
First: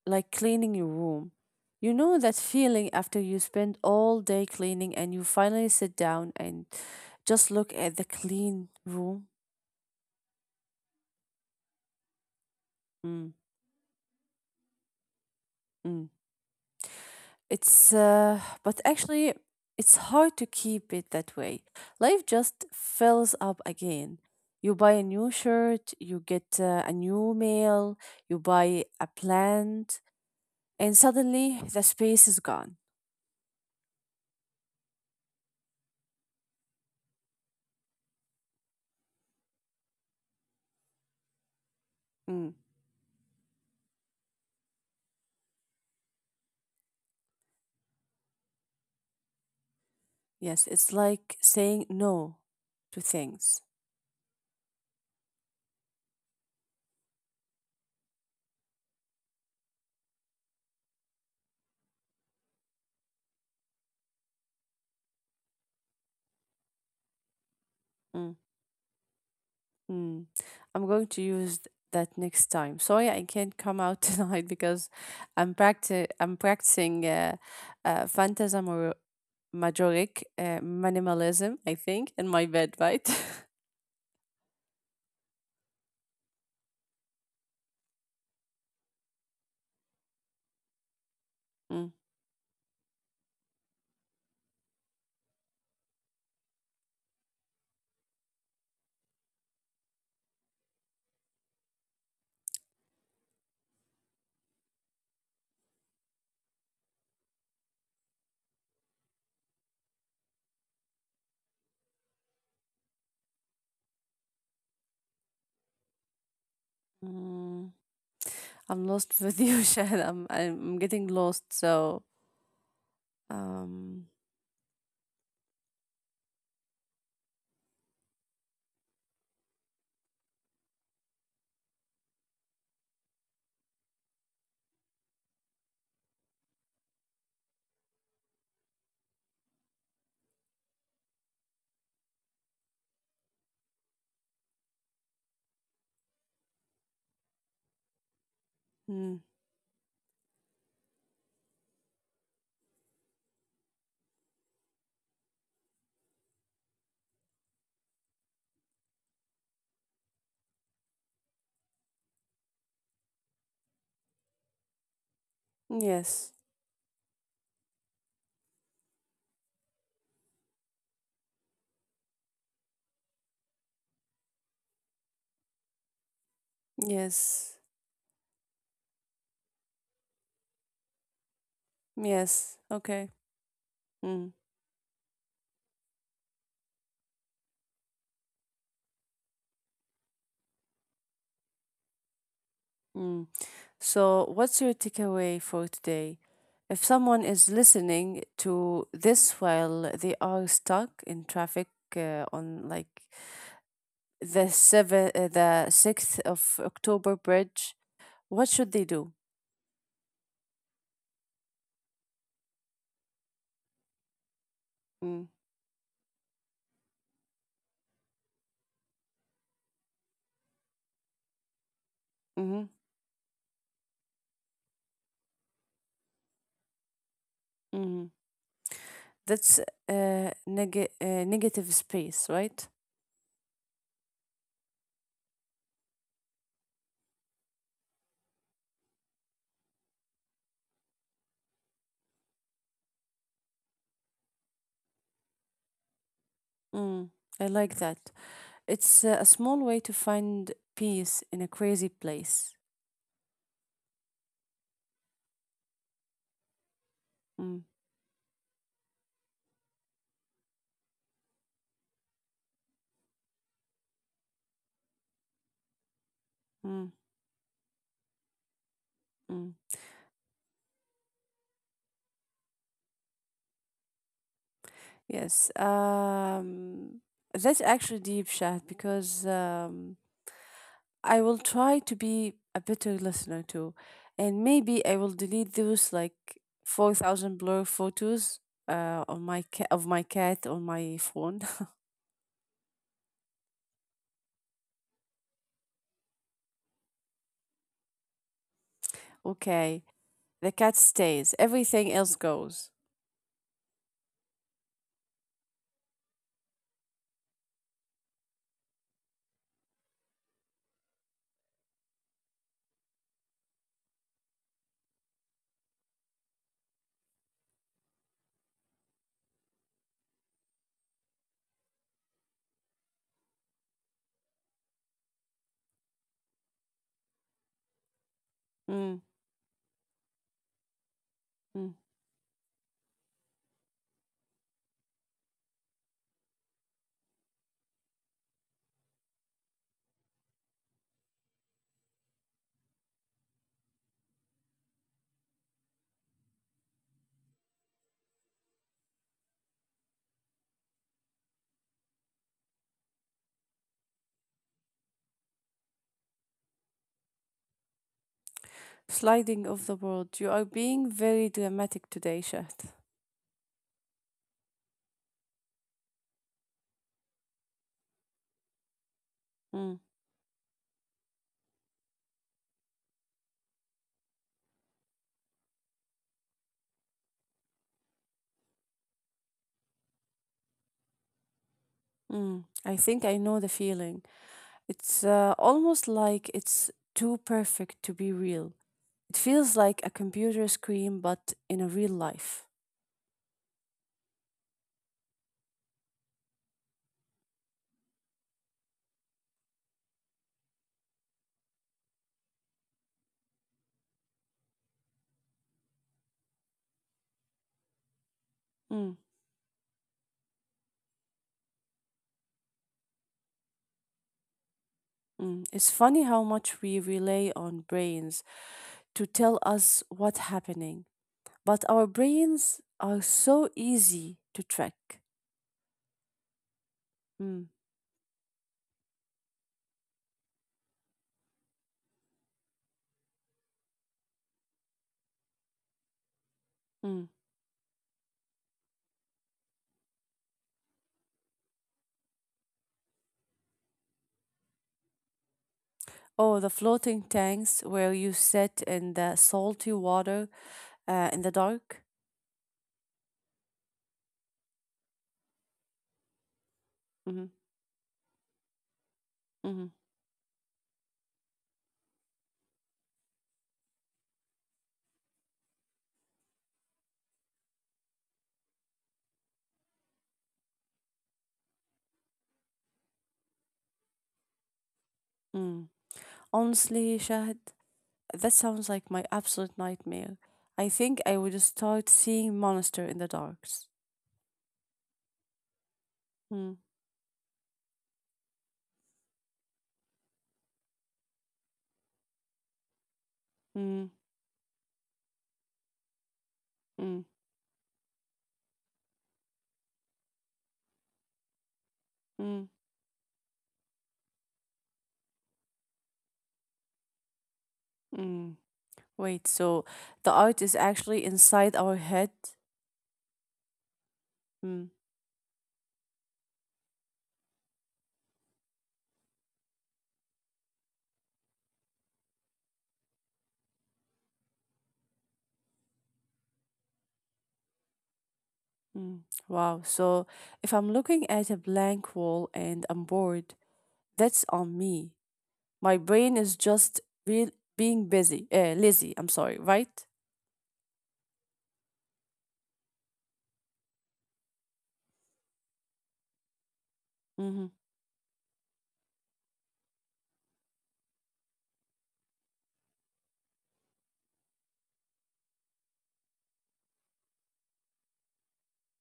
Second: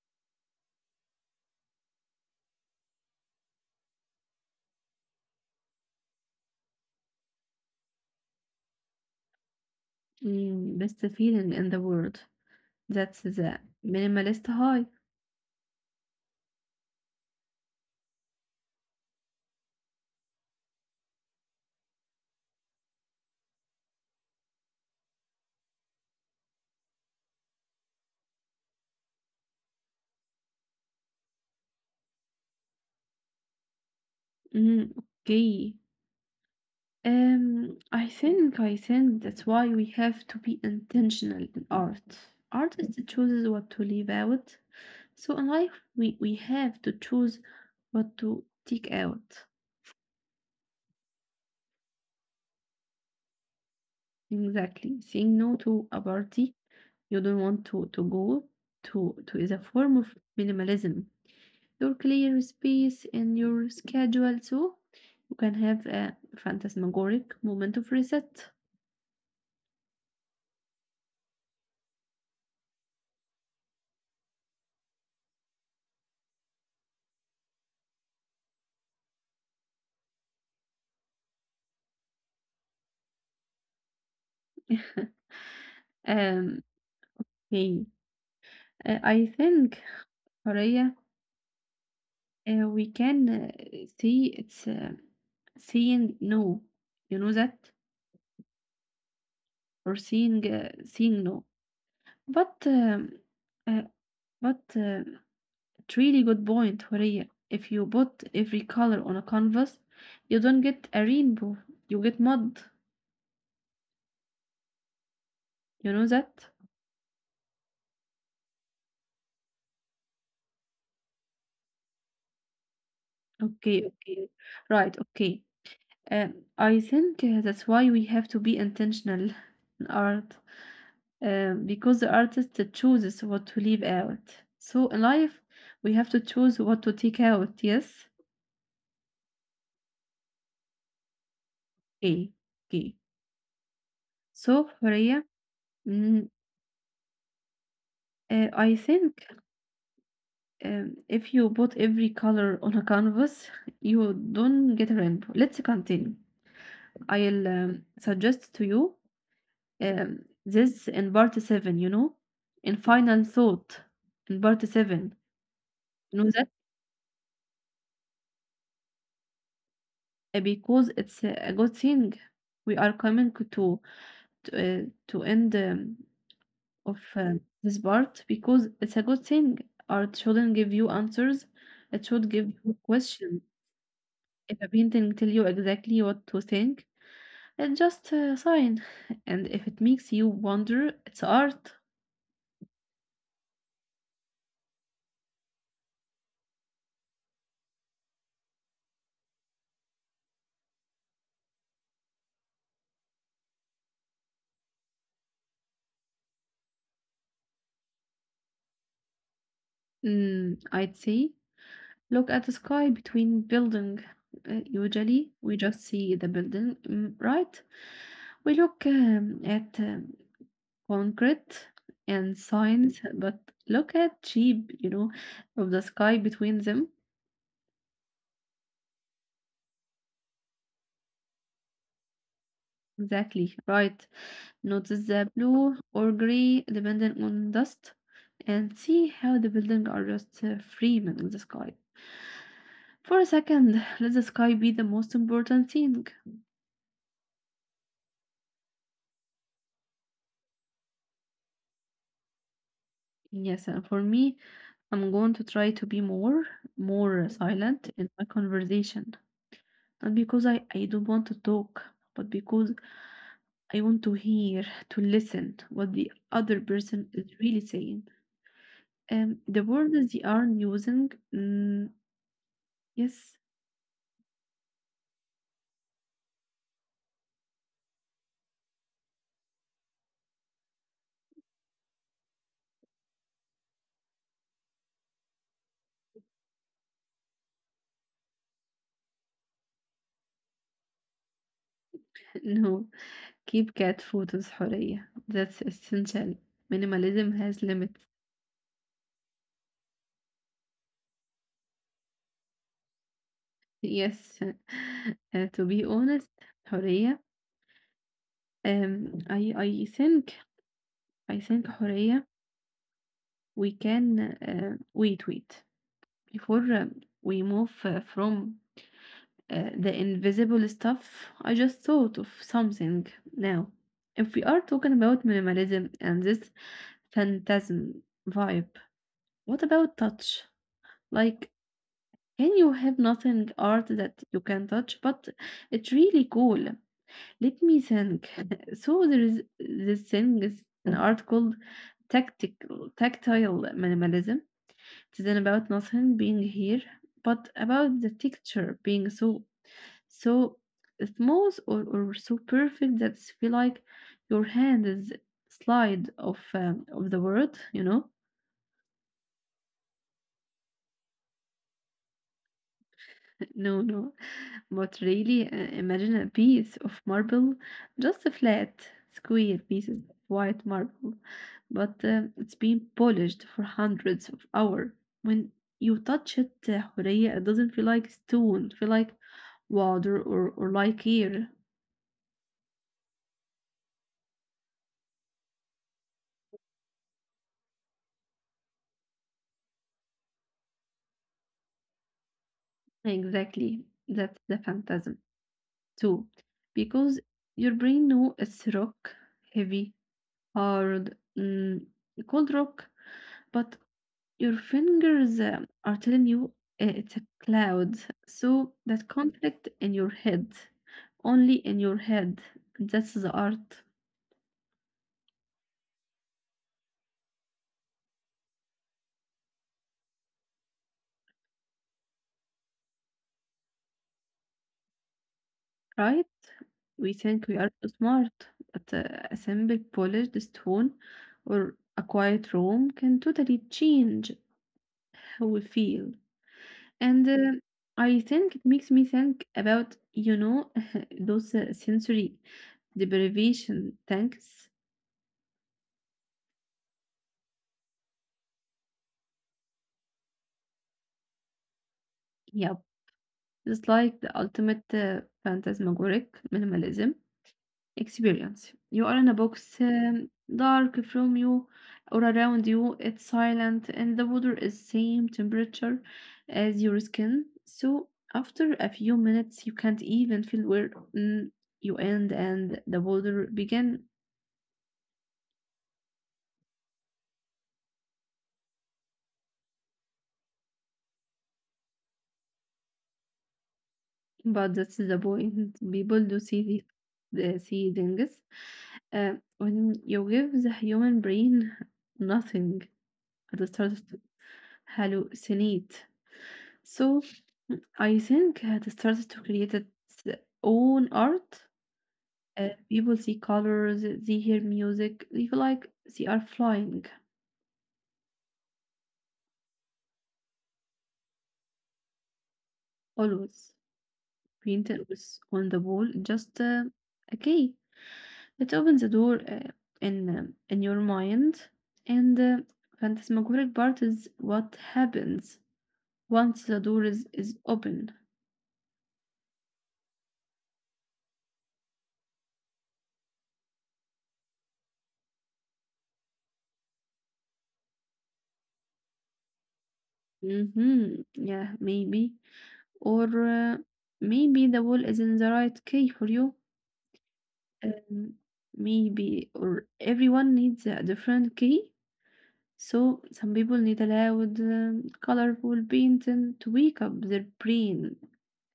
[SPEAKER 2] like cleaning your room. You know that feeling after you spend all day cleaning and you finally sit down and just look at the clean room?
[SPEAKER 1] إمم، best feeling in the world.
[SPEAKER 2] Mm,
[SPEAKER 1] That's the minimalist high.
[SPEAKER 2] mm. It's, but actually, it's hard to keep it that way. Life just fills up again. You buy a new shirt, you get a new mail, you buy a plant, and suddenly the space is gone.
[SPEAKER 1] Mm, okay. I think that's why we have to be intentional in art.
[SPEAKER 2] Mm.
[SPEAKER 1] Artist chooses what to leave out. So in life, we have to choose what to take out.
[SPEAKER 2] Yes, it's like saying no to things.
[SPEAKER 1] Exactly. Saying no to a party you don't want to go to is a form of minimalism. Your clear space in your schedule so you can have a phantasmagoric moment of
[SPEAKER 2] Mm.
[SPEAKER 1] reset.
[SPEAKER 2] Mm. I'm going to use that next time. Sorry, I can't come out tonight because I'm practicing phantasm majoric minimalism, I think, in my bed, right?
[SPEAKER 1] um, okay. Uh, I think, Horea,
[SPEAKER 2] Mm.
[SPEAKER 1] we can see it's seeing no, you know that, or seeing seeing no. But um, uh, but it's really good point, Horea. If you put every color on a canvas, you don't get a rainbow, you get mud. You know that?
[SPEAKER 2] Mm. I'm lost with you, Shahad. I'm getting lost. So,
[SPEAKER 1] Okay,
[SPEAKER 2] um,
[SPEAKER 1] okay. Right, okay. I think That's why we have to be intentional in art, because the artist chooses what to leave out. So in life, we have to choose what to take out, yes? Okay, okay. So, Horia, mm, I think
[SPEAKER 2] mm.
[SPEAKER 1] if you put every color on a canvas, you don't get a rainbow. Let's continue. I'll suggest to you this in part 7, you know, in final thought, in part 7, you know
[SPEAKER 2] Yes,
[SPEAKER 1] that because it's a good thing. We are coming to end of
[SPEAKER 2] yes,
[SPEAKER 1] this part because it's a good thing. Art shouldn't give you answers, it should give
[SPEAKER 2] yes.
[SPEAKER 1] you
[SPEAKER 2] Okay.
[SPEAKER 1] questions.
[SPEAKER 2] Mm.
[SPEAKER 1] If a painting tell you exactly what to think, it's just a sign. And if it makes you wonder, it's art.
[SPEAKER 2] Mm. So, what's your takeaway for today? If someone is listening to this while they are stuck in traffic on like the 6th of October bridge, what should they do?
[SPEAKER 1] Mm, I'd say look at the sky between building.
[SPEAKER 2] Mm.
[SPEAKER 1] Usually, we just see the building, mm, right? We look at concrete and
[SPEAKER 2] Hmm.
[SPEAKER 1] signs, but look at sheep, you know, of the sky between them.
[SPEAKER 2] Hmm. That's negative space, right?
[SPEAKER 1] Exactly, right. Notice the blue or gray depending on dust and see how the buildings are just framing in the sky. For a second, let the sky be the most important thing.
[SPEAKER 2] Mm. I like that. It's a small way to find peace in a crazy place.
[SPEAKER 1] Yes, and for me, I'm going to try to be more, more
[SPEAKER 2] Mm.
[SPEAKER 1] silent in my conversation. Not because I don't want to talk, but because I want to hear, to listen what the other
[SPEAKER 2] Mm.
[SPEAKER 1] person is really saying.
[SPEAKER 2] Mm.
[SPEAKER 1] The words they aren't using, mm, yes.
[SPEAKER 2] Yes, that's actually deep chat because I will try to be a better listener too, and maybe I will delete those like 4,000 blur photos on my of my cat on my phone.
[SPEAKER 1] No, keep cat photos, with حرية. That's essential. Minimalism has limits.
[SPEAKER 2] Okay, the cat stays. Everything else goes.
[SPEAKER 1] Yes. To be honest, حرية. Um, I I think I think حرية. We can wait before we move from the invisible stuff. I just thought of something now. If we are talking about minimalism and this phantasm vibe,
[SPEAKER 2] Mm,
[SPEAKER 1] what about touch? Like
[SPEAKER 2] mm.
[SPEAKER 1] can you have nothing art that you can touch? But it's really cool. Let me think. So there is this thing is an art called tactical tactile minimalism. It isn't about nothing being here, but about the texture being so smooth or so perfect that it's feel like your hand is slide of the world, you know.
[SPEAKER 2] Sliding of the world. You are being very dramatic today, Shat.
[SPEAKER 1] No, no, but really imagine a piece of marble, just a flat, square
[SPEAKER 2] Mm,
[SPEAKER 1] pieces of white marble, but it's been polished for hundreds of hours. When you touch it, Horea, it doesn't feel like stone, feel like water or like air.
[SPEAKER 2] mm. I think I know the feeling. It's almost like it's too perfect to be real. It feels like a computer screen, but in a real life.
[SPEAKER 1] Exactly, that's the phantasm too, because your brain know it's rock, heavy, hard, mm, cold rock, but your fingers are telling you it's a cloud. So
[SPEAKER 2] Mm,
[SPEAKER 1] that conflict in your head, only in your head, that's the art,
[SPEAKER 2] mm. It's funny how much we rely on brains to tell us what's happening, but our brains are so easy to track.
[SPEAKER 1] right? We think
[SPEAKER 2] Mm,
[SPEAKER 1] we are so smart, but a simple polished stone or a quiet room can totally change how we feel.
[SPEAKER 2] mm.
[SPEAKER 1] And I think it makes me think about, you know, those sensory deprivation tanks.
[SPEAKER 2] Oh, the floating tanks where you sit in the salty water in the dark.
[SPEAKER 1] Yep. It's like the ultimate phantasmagoric minimalism
[SPEAKER 2] Mm-hmm,
[SPEAKER 1] experience. You are in a
[SPEAKER 2] mm-hmm,
[SPEAKER 1] box, dark from you or around you. It's silent, and the water is same temperature as your skin. So after a few minutes, you can't even feel where mm, you end and the water begin.
[SPEAKER 2] mm. Honestly, Shahad. That sounds like my absolute nightmare. I think I would start seeing monster in the darks.
[SPEAKER 1] But that's the point. People do see
[SPEAKER 2] Mm,
[SPEAKER 1] the see things uh, when you give the human brain nothing at the
[SPEAKER 2] mm,
[SPEAKER 1] start hallucinate.
[SPEAKER 2] mm,
[SPEAKER 1] So I think had started to create its own art.
[SPEAKER 2] mm,
[SPEAKER 1] People see colors, they hear music, they feel like they are flying.
[SPEAKER 2] mm. Wait, so the art is actually inside our head?
[SPEAKER 1] Always
[SPEAKER 2] Mm,
[SPEAKER 1] painted was on the wall, just okay. It opens the door in your mind, and phantasmagoric part is what happens once the door is open.
[SPEAKER 2] mm. Wow. So if I'm looking at a blank wall and I'm bored, that's on me. My brain is just real being busy, lazy, I'm sorry, right?
[SPEAKER 1] Mm-hmm. Yeah, maybe or maybe the wall isn't the right key for you.
[SPEAKER 2] Mm-hmm.
[SPEAKER 1] Um, Maybe or everyone needs a different key. So some people need a loud, colorful painting to wake up their brain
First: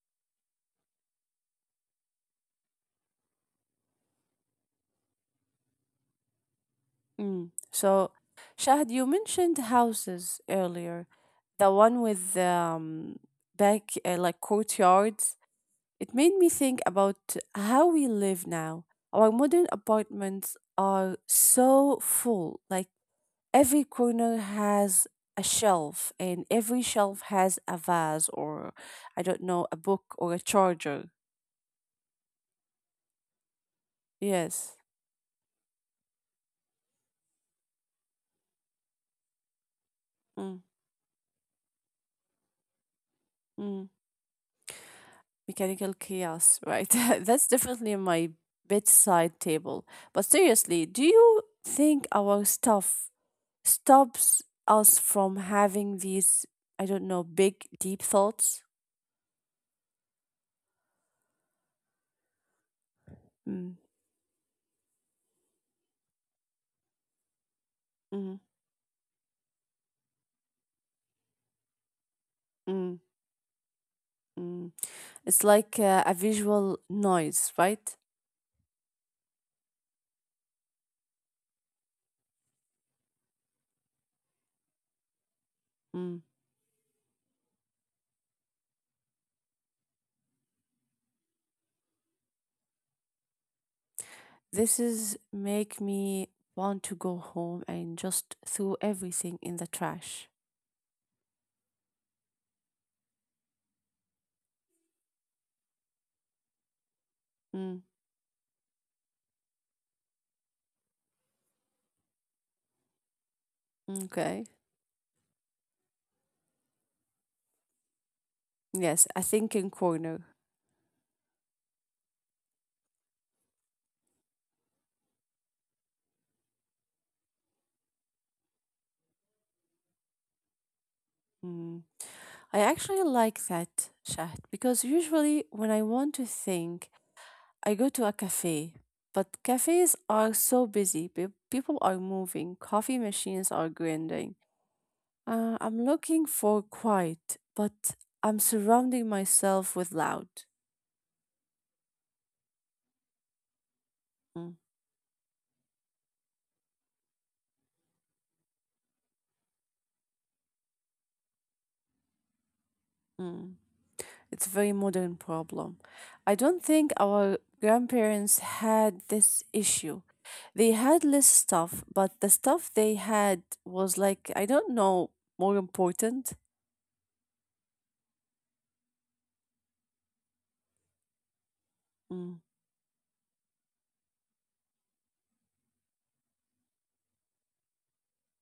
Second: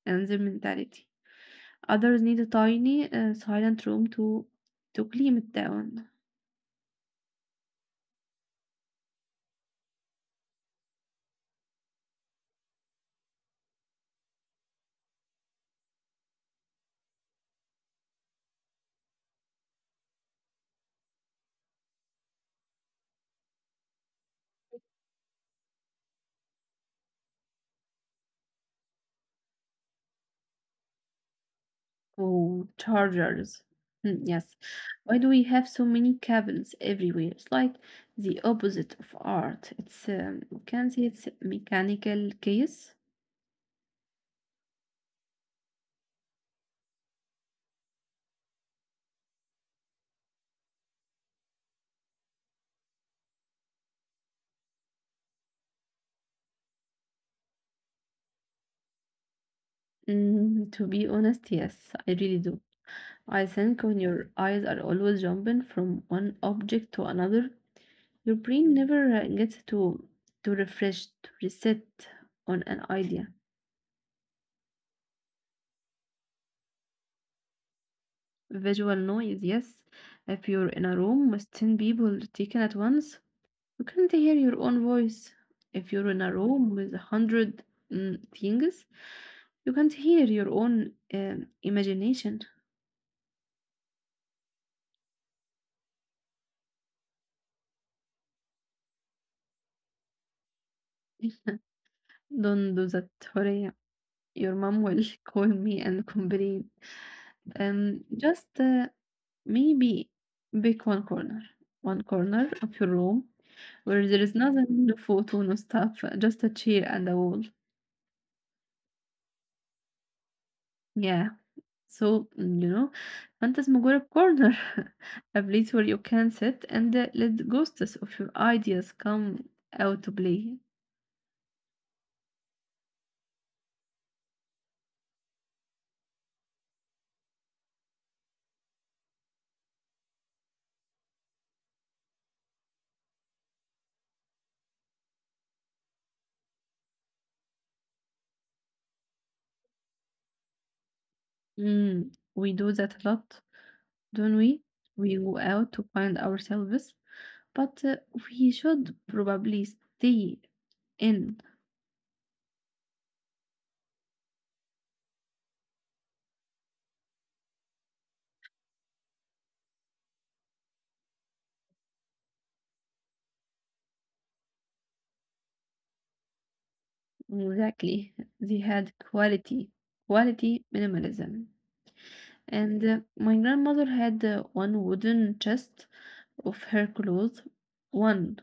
[SPEAKER 1] and their mentality. Others need a tiny, silent room to calm it down.
[SPEAKER 2] Mm. So, Shahd, you mentioned houses earlier, the one with back like courtyards. It made me think about how we live now. Our modern apartments are so full. Like every corner has a shelf, and every shelf has a vase or I don't know, a book or a charger.
[SPEAKER 1] Oh, chargers. Hmm, yes.
[SPEAKER 2] Yes.
[SPEAKER 1] Why do we have so many cabinets everywhere? It's like the opposite of art. It's
[SPEAKER 2] Mm.
[SPEAKER 1] we can say it's mechanical case.
[SPEAKER 2] mm. Mechanical chaos, right? That's definitely my bedside table. But seriously, do you think our stuff stops us from having these, I don't know, big, deep thoughts?
[SPEAKER 1] Mm, to be honest, yes, I really do. I
[SPEAKER 2] Mm,
[SPEAKER 1] think when your eyes are always jumping from one object to another, your
[SPEAKER 2] mm,
[SPEAKER 1] brain never gets to refresh, to reset on an
[SPEAKER 2] mm,
[SPEAKER 1] idea.
[SPEAKER 2] mm. It's like a visual noise, right?
[SPEAKER 1] Visual noise, yes. If you're in a room with ten people taken at once you can't hear your own voice. If you're
[SPEAKER 2] Mm.
[SPEAKER 1] in a room with a hundred mm, things, you can't hear your own imagination.
[SPEAKER 2] This is make me want to go home and just throw everything in the trash.
[SPEAKER 1] Don't do that, Horea. Your mom will call me and complain.
[SPEAKER 2] Mm,
[SPEAKER 1] Just Maybe pick one corner of your room where there is
[SPEAKER 2] okay.
[SPEAKER 1] nothing, no photo, no stuff, just a chair and a wall.
[SPEAKER 2] Yes, a thinking corner.
[SPEAKER 1] Yeah. So, mm, you know, فانت مجرد corner a place where you can sit and let ghosts of your ideas come out to play.
[SPEAKER 2] Mm. I actually like that chat because usually when I want to think, I go to a cafe. But cafes are so busy. People are moving. Coffee machines are grinding. I'm looking for quiet, but I'm surrounding myself with loud.
[SPEAKER 1] Mm, we do that a lot, don't
[SPEAKER 2] Mm,
[SPEAKER 1] we? We go out to find ourselves, but we should probably stay in.
[SPEAKER 2] mm. It's a very modern problem. I don't think our grandparents had this issue. They had less stuff, but the stuff they had was like, I don't know, more important.
[SPEAKER 1] Exactly. They had quality, quality minimalism.
[SPEAKER 2] Mm,
[SPEAKER 1] And My grandmother had one wooden chest of her clothes one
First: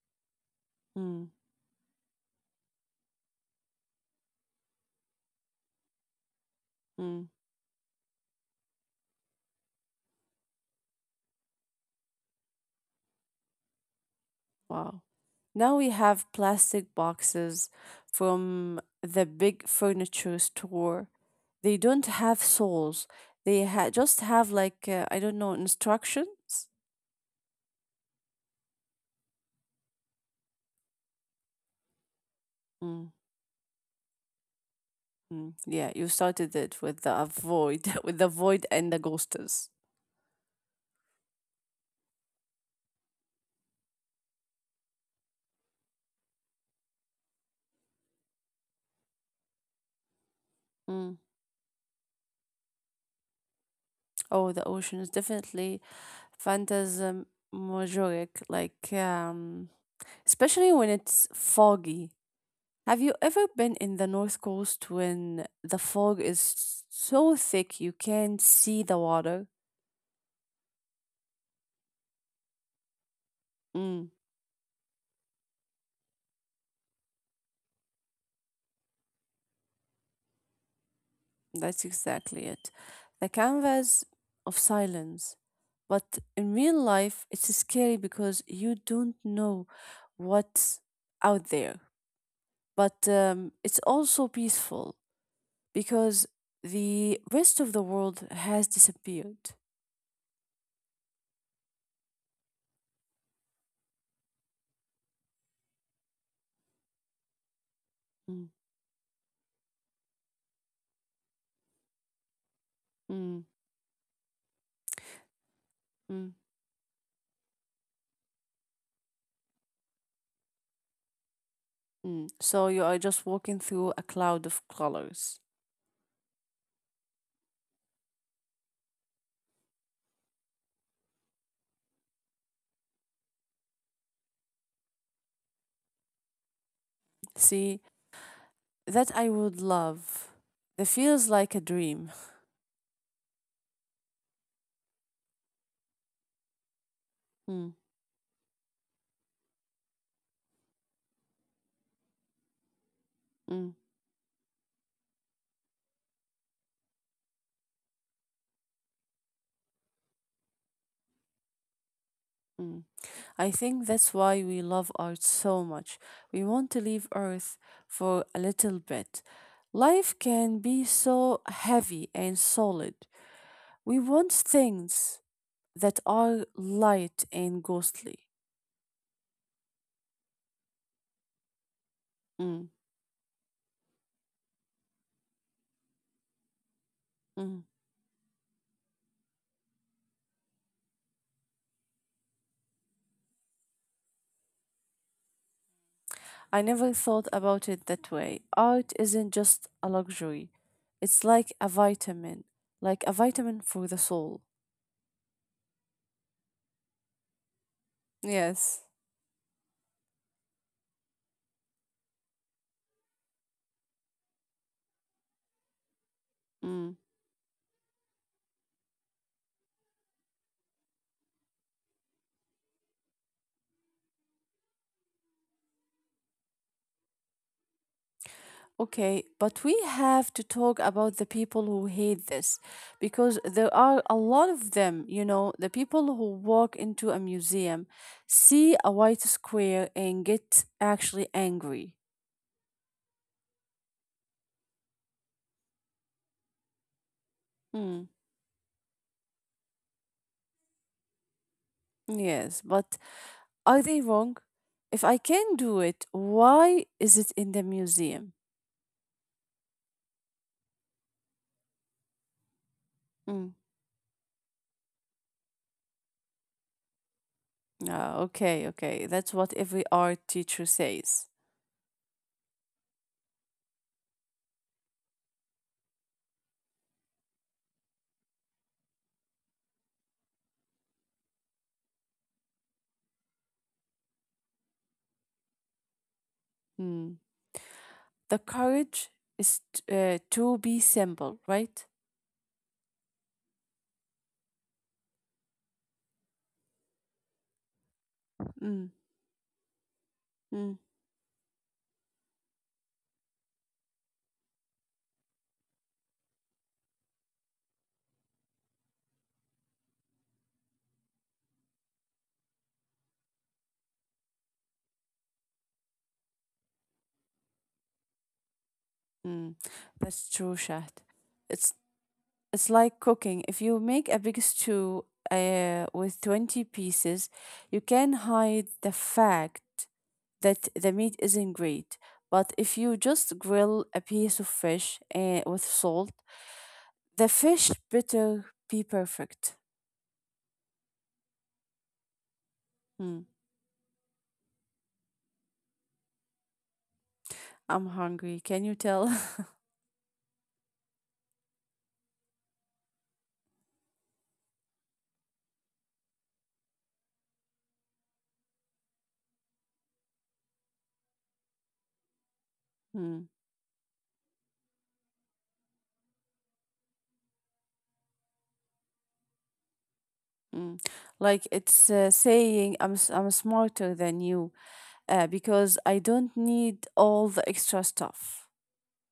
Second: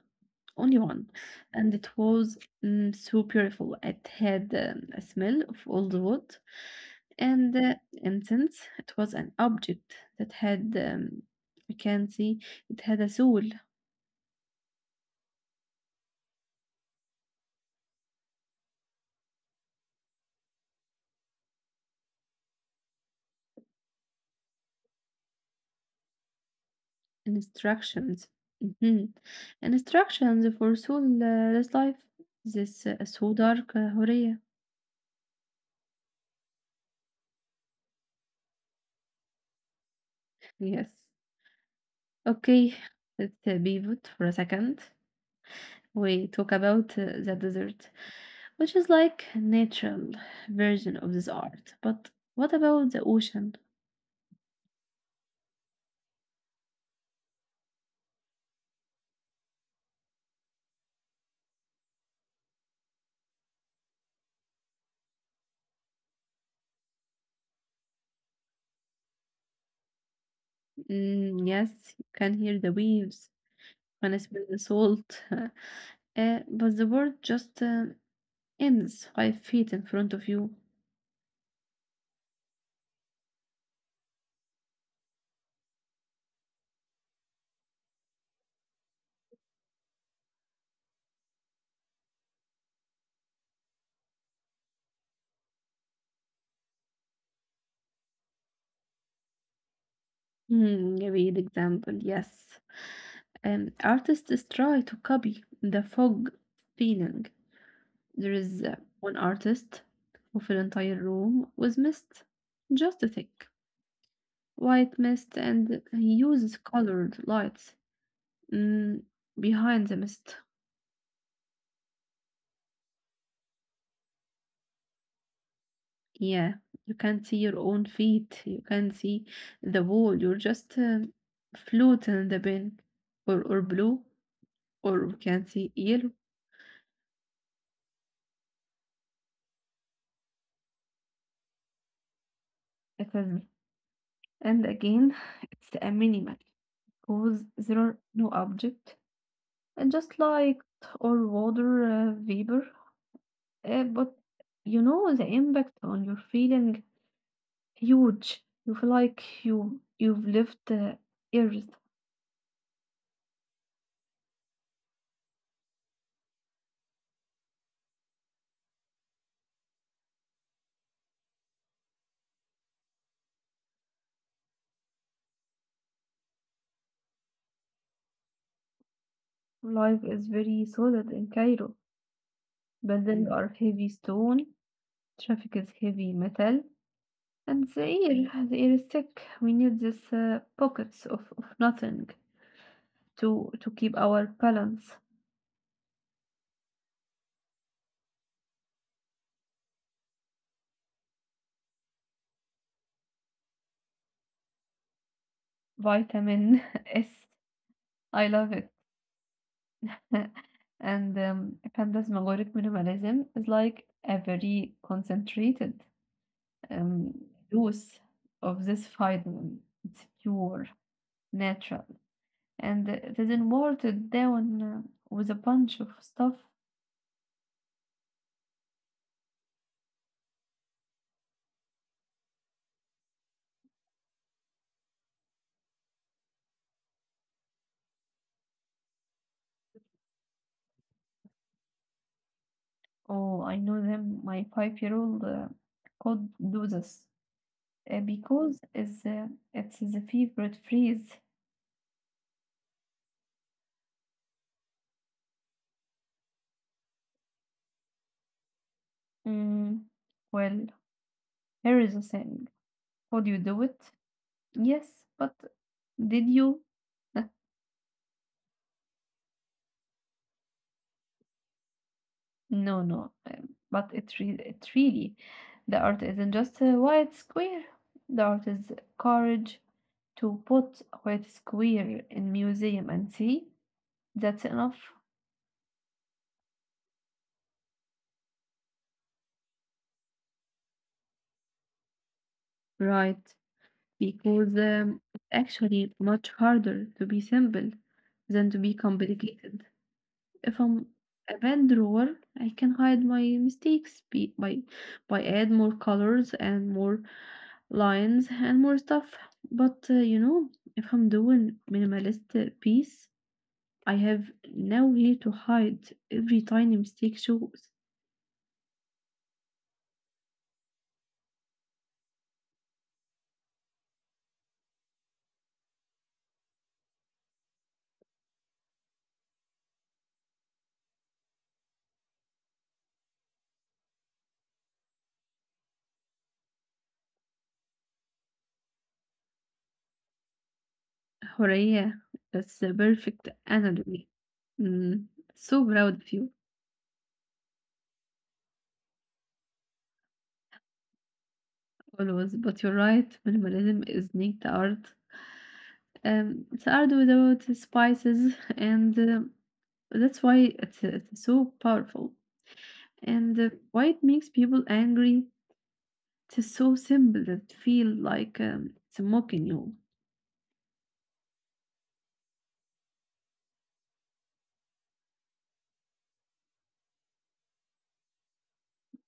[SPEAKER 1] only one,
[SPEAKER 2] mm,
[SPEAKER 1] and it was mm, so beautiful. It had a smell of old wood
[SPEAKER 2] mm.
[SPEAKER 1] and incense. It was an object that had, you can see, it had a soul
[SPEAKER 2] Wow. Now we have plastic boxes from the big furniture store. They don't have souls. They just have like, I don't know, instructions.
[SPEAKER 1] instructions. Mhm. Instructions for soul this life. This
[SPEAKER 2] Mm.
[SPEAKER 1] so dark, Horea.
[SPEAKER 2] Mm, yeah, you started it with the void, with the void and the ghosters.
[SPEAKER 1] Yes. Okay, let's pivot for a second. We talk about the desert, which is like a natural version of
[SPEAKER 2] Mm.
[SPEAKER 1] this art. But what about the ocean?
[SPEAKER 2] Oh, the ocean is definitely phantasmagoric, like especially when it's foggy. Have you ever been in the North Coast when the fog is so thick you can't see the water?
[SPEAKER 1] Mm, yes, you can hear the waves,
[SPEAKER 2] Mm.
[SPEAKER 1] when I smell the salt, but the world just ends 5 feet in front of you.
[SPEAKER 2] That's exactly it. The canvas of silence. But in real life, it's scary because you don't know what's out there. But it's also peaceful because the rest of the world has disappeared.
[SPEAKER 1] Hmm, a real example, yes. Artists try to copy the fog feeling. There
[SPEAKER 2] Mm,
[SPEAKER 1] is one artist who filled entire room with mist, just a
[SPEAKER 2] mm,
[SPEAKER 1] thick. White mist and he
[SPEAKER 2] mm,
[SPEAKER 1] uses colored lights mm, behind the mist.
[SPEAKER 2] mm. So you are just walking through a cloud of colors.
[SPEAKER 1] Yeah, you can see your own feet, you can see the wall, you're just floating in the bin, or blue, or you can see yellow.
[SPEAKER 2] See, that I would love. That feels like a dream.
[SPEAKER 1] It is me. And again, it's a minimal because there are no object and just light or water vapor.
[SPEAKER 2] Mm,
[SPEAKER 1] But you know the impact on your feeling huge. You feel like you've lived Earth.
[SPEAKER 2] mm. I think that's why we love art so much. We want to leave Earth for a little bit. Life can be so heavy and solid. We want things that are light and ghostly.
[SPEAKER 1] Life is very solid in Cairo.
[SPEAKER 2] Mm,
[SPEAKER 1] Buildings Mm. are heavy stone, traffic is heavy metal,
[SPEAKER 2] mm.
[SPEAKER 1] and the air is thick. We need these pockets of nothing to keep our balance.
[SPEAKER 2] I never thought about it that way. Art isn't just a luxury, it's like a vitamin for the soul.
[SPEAKER 1] Vitamin S. I love
[SPEAKER 2] Yes.
[SPEAKER 1] it. and Phantasmagoric minimalism is like a very concentrated
[SPEAKER 2] Mm.
[SPEAKER 1] um, juice of this vitamin. It's pure, natural, and it isn't watered down with a bunch of stuff.
[SPEAKER 2] Okay, but we have to talk about the people who hate this because there are a lot of them, you know, the people who walk into a museum, see a white square, and get actually angry.
[SPEAKER 1] Oh, I know them. My five-year-old could do this,
[SPEAKER 2] Hmm,
[SPEAKER 1] because it's the favorite phrase.
[SPEAKER 2] yes, but are they wrong? If I can do it, why is it in the museum?
[SPEAKER 1] Mm, well, here is a thing. Could
[SPEAKER 2] Hmm.
[SPEAKER 1] you do it? Yes, but did you?
[SPEAKER 2] Ah, okay, okay, that's what every art teacher says.
[SPEAKER 1] No, no, But it really, the art isn't just a white square. The art is courage to put a white square in museum and see that's enough.
[SPEAKER 2] Hmm. The courage is to be simple, right?
[SPEAKER 1] Right, because it's actually much harder to be simple than to
[SPEAKER 2] Mm.
[SPEAKER 1] be complicated.
[SPEAKER 2] Mm,
[SPEAKER 1] If I'm a bad drawer, I can hide my mistakes by add more colors and more lines and more stuff. But you know, if I'm doing minimalist piece, I have nowhere to hide. Every tiny mistake shows
[SPEAKER 2] mm. That's true, Shahd. It's it's like cooking. If you make a big stew with 20 pieces, you can hide the fact that the meat isn't great. But if you just grill a piece of fish with salt, the fish better be perfect.
[SPEAKER 1] حرية. That's the
[SPEAKER 2] Mm,
[SPEAKER 1] perfect analogy. Mm, so proud of you
[SPEAKER 2] I'm hungry. Can you tell?
[SPEAKER 1] always. But you're right, minimalism is not the art. It's hard without spices, and that's why it's so powerful.
[SPEAKER 2] Mm,
[SPEAKER 1] And why it makes people angry? It's so simple that it feel like it's mocking you.
[SPEAKER 2] mm. Like it's saying I'm smarter than you. Uh, because I don't need all the extra stuff.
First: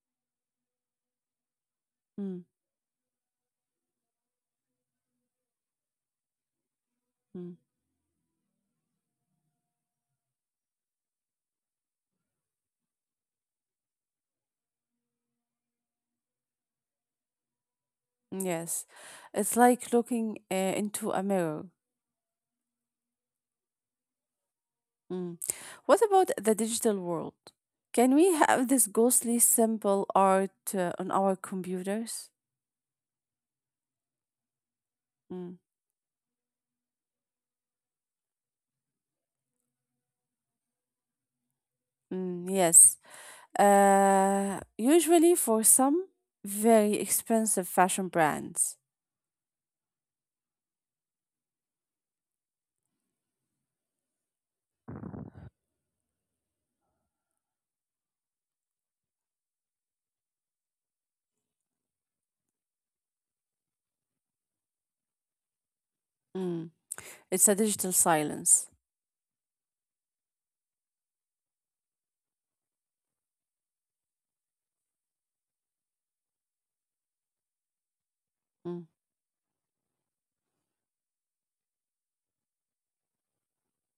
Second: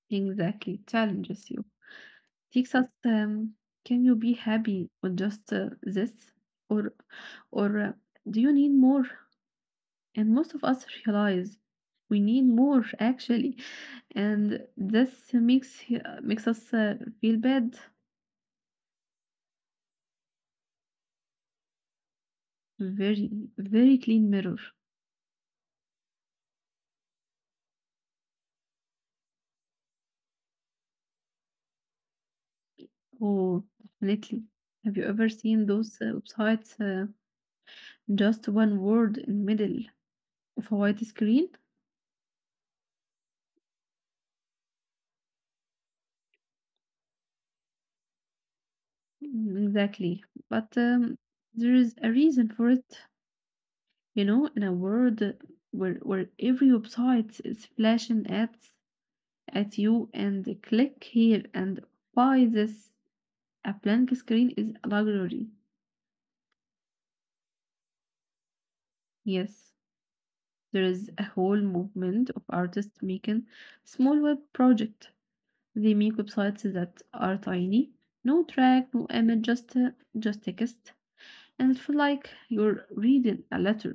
[SPEAKER 1] Exactly, challenges you.
[SPEAKER 2] Mm,
[SPEAKER 1] Takes us. Can you be happy with just this, or
[SPEAKER 2] mm,
[SPEAKER 1] or do you need more? And most of us realize we need more actually, and this makes us feel bad.
[SPEAKER 2] yes, it's like looking into a mirror.
[SPEAKER 1] Very, very clean mirror.
[SPEAKER 2] Mm. What about the digital world? Can we have this ghostly simple art on our computers?
[SPEAKER 1] Oh, definitely. Have you ever
[SPEAKER 2] Mm,
[SPEAKER 1] seen those websites? Just one word in middle of a white screen?
[SPEAKER 2] yes, usually for some very expensive fashion brands.
[SPEAKER 1] Mm, exactly. But there is a reason for it. You know, in a world where every website is flashing ads at you and click here and buy this, a blank screen is a luxury.
[SPEAKER 2] Mm. It's a digital silence.
[SPEAKER 1] Yes, there is a whole movement of artists making small web project. They make websites that are tiny, no
[SPEAKER 2] Mm,
[SPEAKER 1] track, no image, just text, and it feel like you're reading a letter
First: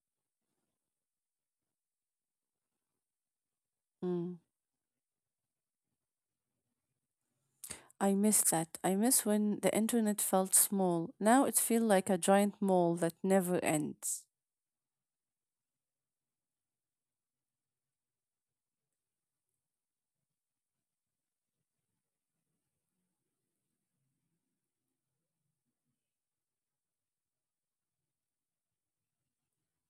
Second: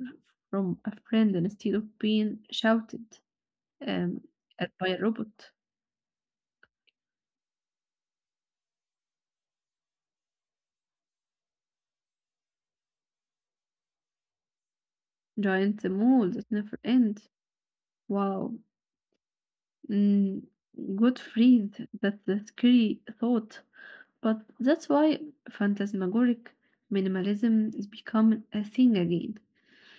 [SPEAKER 1] from a friend instead of being shouted um,
[SPEAKER 2] mm.
[SPEAKER 1] at by a robot.
[SPEAKER 2] I miss that. I miss when the internet felt small. Now it feels like a giant mall that never ends.
[SPEAKER 1] Giant mole that never end. Wow. Mm, good freed. That's a scary thought. But that's why phantasmagoric minimalism is becoming a thing again.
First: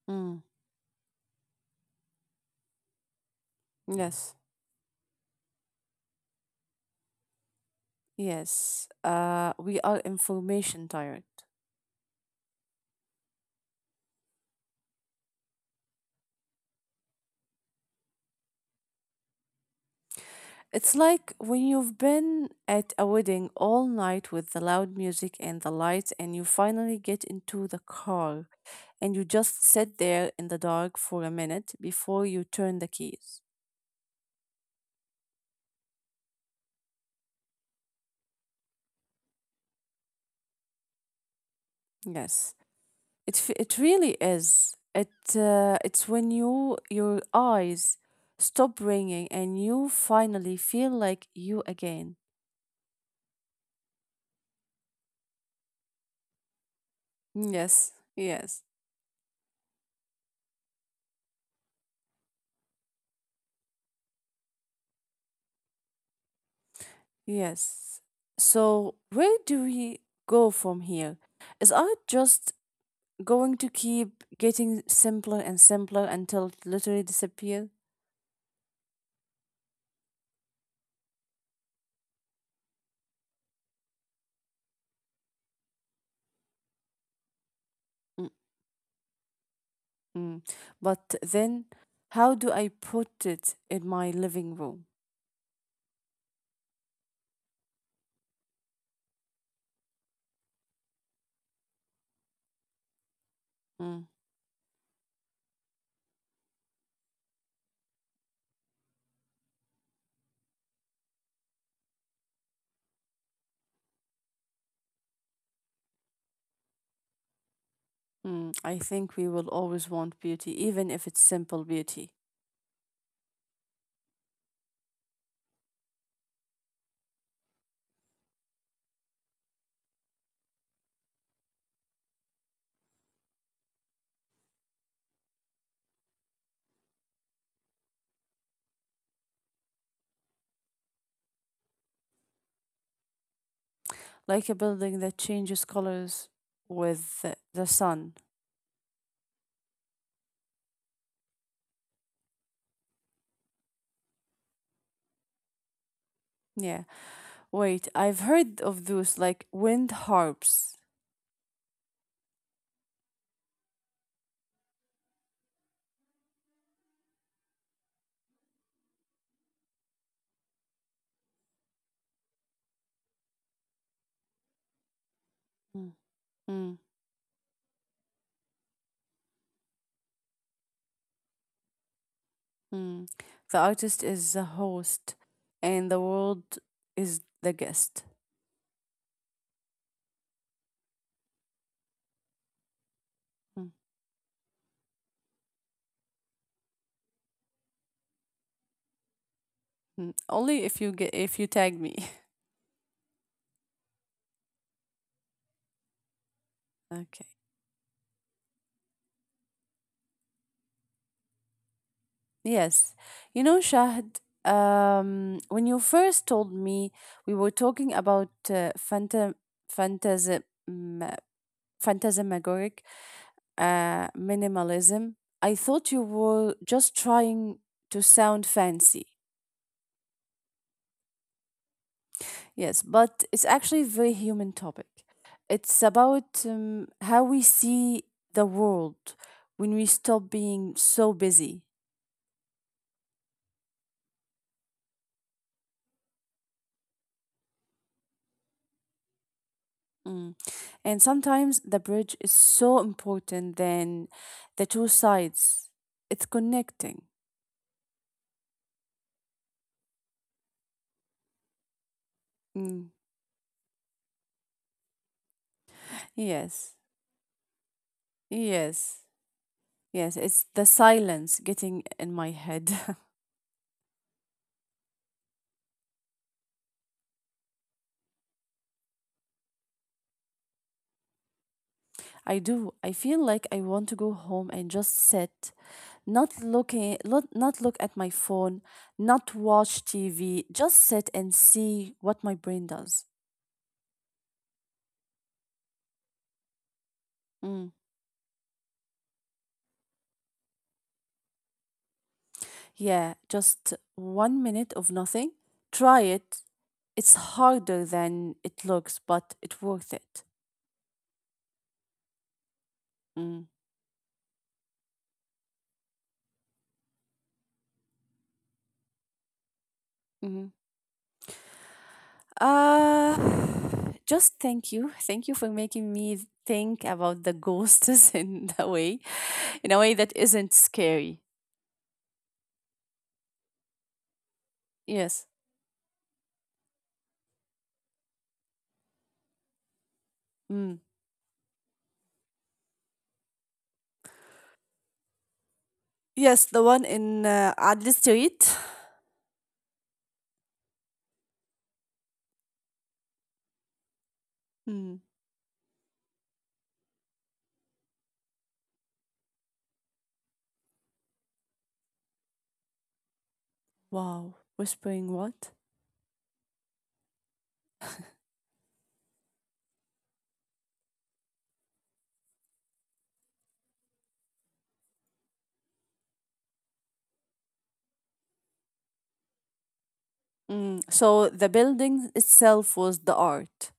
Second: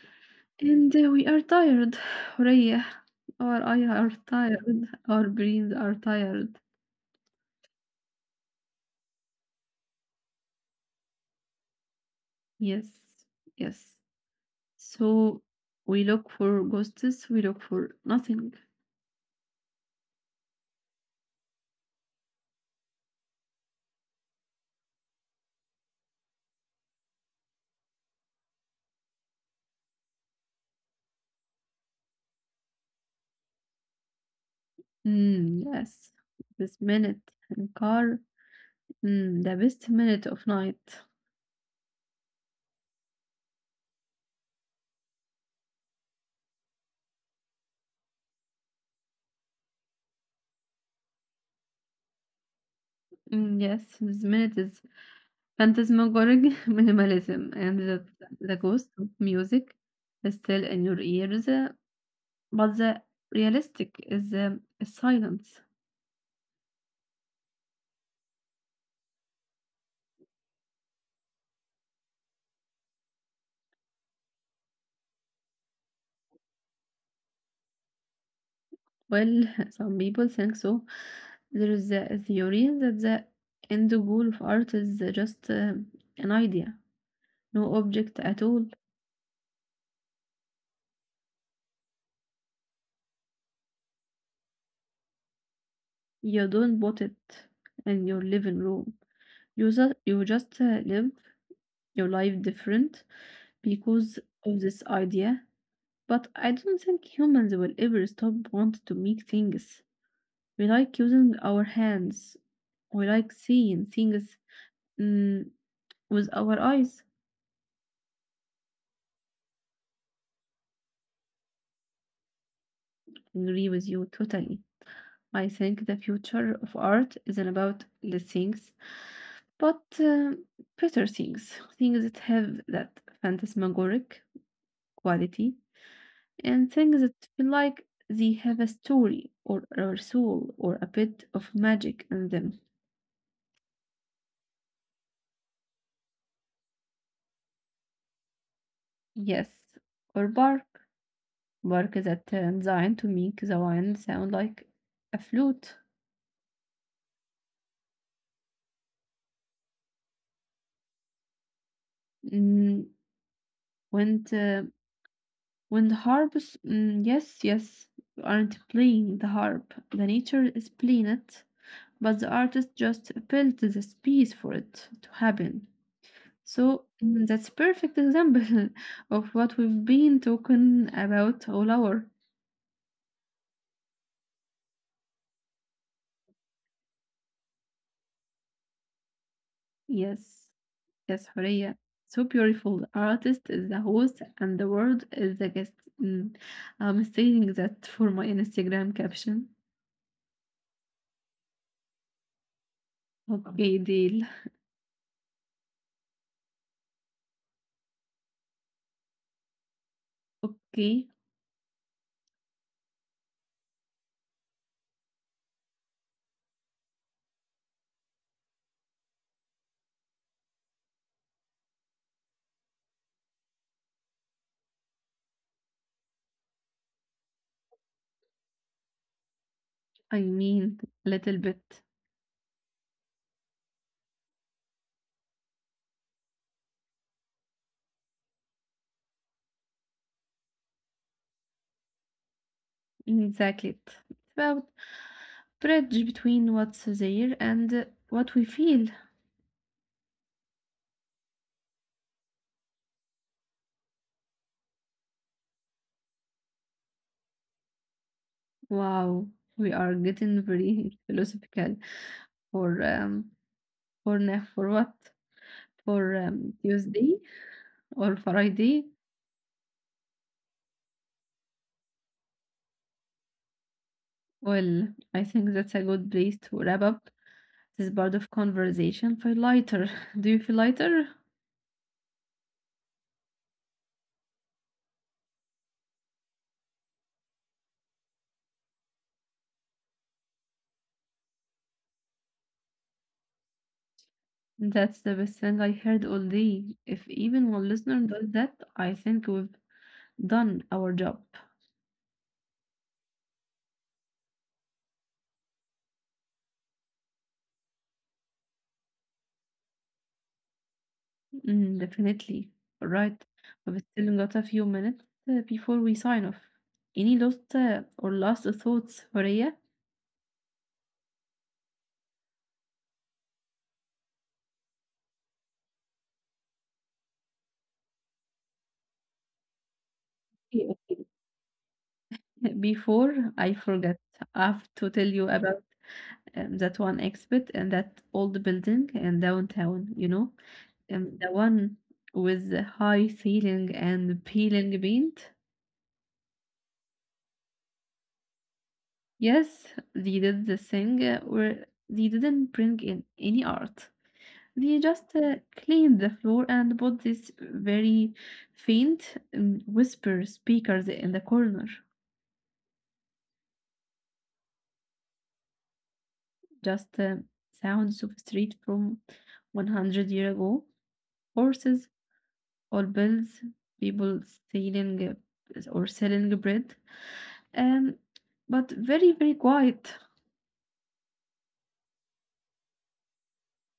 [SPEAKER 2] Mm,
[SPEAKER 1] And we are tired. Reyah. Our eyes are
[SPEAKER 2] yes,
[SPEAKER 1] tired. Our brains are tired.
[SPEAKER 2] yes. We are information tired.
[SPEAKER 1] Yes. Yes. So we look for ghosts. We look for nothing.
[SPEAKER 2] It's like when you've been at a wedding all night with the loud music and the lights, and you finally get into the car and you just sit there in the dark for a minute before you turn the keys.
[SPEAKER 1] Mm, yes. This minute in car. Mm, the best minute of night.
[SPEAKER 2] Yes. It really is. It's when your eyes stop ringing and you finally feel like you again.
[SPEAKER 1] Mm, yes. This minute is phantasmagoric minimalism.
[SPEAKER 2] Yes,
[SPEAKER 1] And the,
[SPEAKER 2] yes,
[SPEAKER 1] the ghost of music is still in your ears. But the realistic is the is silence.
[SPEAKER 2] yes. So where do we go from here? Is art just going to keep getting simpler and simpler until it literally disappears?
[SPEAKER 1] Well, some people think so. There is a theory that the end goal of art is just an idea, no object at all.
[SPEAKER 2] Mm-mm. But then, how do I put it in my living room?
[SPEAKER 1] You don't bought it in your living room. You just live your life different
[SPEAKER 2] Mm.
[SPEAKER 1] because of this idea, but I don't think humans will ever stop wanting to make things. We like using our hands. We like seeing things, mm, with our eyes.
[SPEAKER 2] Mm, I think we will always want beauty, even if it's simple beauty,
[SPEAKER 1] I agree with you totally. I think the future of art isn't about the things, but better things, things that have that phantasmagoric quality and things that feel like they have a story or a soul or a bit of magic in them.
[SPEAKER 2] like a building that changes colors with the sun.
[SPEAKER 1] Yes, or bark. Bark is a designed to make the wine sound like a flute.
[SPEAKER 2] Yeah. Wait, I've heard of those like wind harps.
[SPEAKER 1] Mm, when the when the harps, mm, yes, yes, aren't playing the harp. The nature is playing it, but the artist just built the space for it to happen.
[SPEAKER 2] Mm, mm,
[SPEAKER 1] So, mm, that's perfect example of what we've been talking about all hour.
[SPEAKER 2] mm. The artist is the host, and the world is the guest.
[SPEAKER 1] Yes, yes, Horea. So beautiful. The artist
[SPEAKER 2] Mm,
[SPEAKER 1] is the host and the world is the guest. Mm, I'm saying that for my Instagram caption.
[SPEAKER 2] mm. Only if you get if you tag me.
[SPEAKER 1] Okay, deal.
[SPEAKER 2] Okay.
[SPEAKER 1] Okay,
[SPEAKER 2] Yes. You know, Shahd, when you first told me we were talking about phantasm, mm, phantasmagoric minimalism, I thought you were just trying to sound fancy.
[SPEAKER 1] I mean a little bit.
[SPEAKER 2] Yes, but it's actually a very human topic. It's about how we see the world when we stop being so busy.
[SPEAKER 1] Exactly. It's about bridge between what's there and what we feel.
[SPEAKER 2] Mm. And sometimes the bridge is so important than the two sides. It's connecting.
[SPEAKER 1] Wow, we are getting very philosophical.
[SPEAKER 2] Mm.
[SPEAKER 1] for, um, for what? For
[SPEAKER 2] Yes.
[SPEAKER 1] Tuesday or Friday.
[SPEAKER 2] Yes. Yes. It's the silence getting in my head.
[SPEAKER 1] Well, I think that's a good place to wrap up this part of conversation. Feel lighter. Do you feel lighter?
[SPEAKER 2] I do. I feel like I want to go home and just sit, not looking, not look at my phone, not watch TV, just sit and see what my brain does.
[SPEAKER 1] That's the best thing I heard all day. If
[SPEAKER 2] Mm.
[SPEAKER 1] even one listener does that, I think we've done our job.
[SPEAKER 2] Yeah, just one minute of nothing. Try it. It's harder than it looks, but it's worth it.
[SPEAKER 1] Mm, definitely. All right.
[SPEAKER 2] Mm.
[SPEAKER 1] We've still got a few minutes before we sign off. Any last or last thoughts, Maria?
[SPEAKER 2] Hmm. Uh, just thank you. Thank you for making me think about the ghosts in a way that isn't scary.
[SPEAKER 1] Before I forget, I have to tell
[SPEAKER 2] Yes.
[SPEAKER 1] you about that one exhibit and that old building in downtown, you know,
[SPEAKER 2] Mm.
[SPEAKER 1] the one with the high ceiling and peeling paint.
[SPEAKER 2] Yes, the one in Adli Street.
[SPEAKER 1] Yes, they did the thing where they didn't bring in any art. They
[SPEAKER 2] Mm.
[SPEAKER 1] just cleaned the floor and put these very faint whisper speakers in the corner.
[SPEAKER 2] Wow. Whispering what?
[SPEAKER 1] Just sounds of street from 100 year ago. Horses or bills, people selling or selling bread, um, but very, very quiet.
[SPEAKER 2] Mm. So the building itself was the art.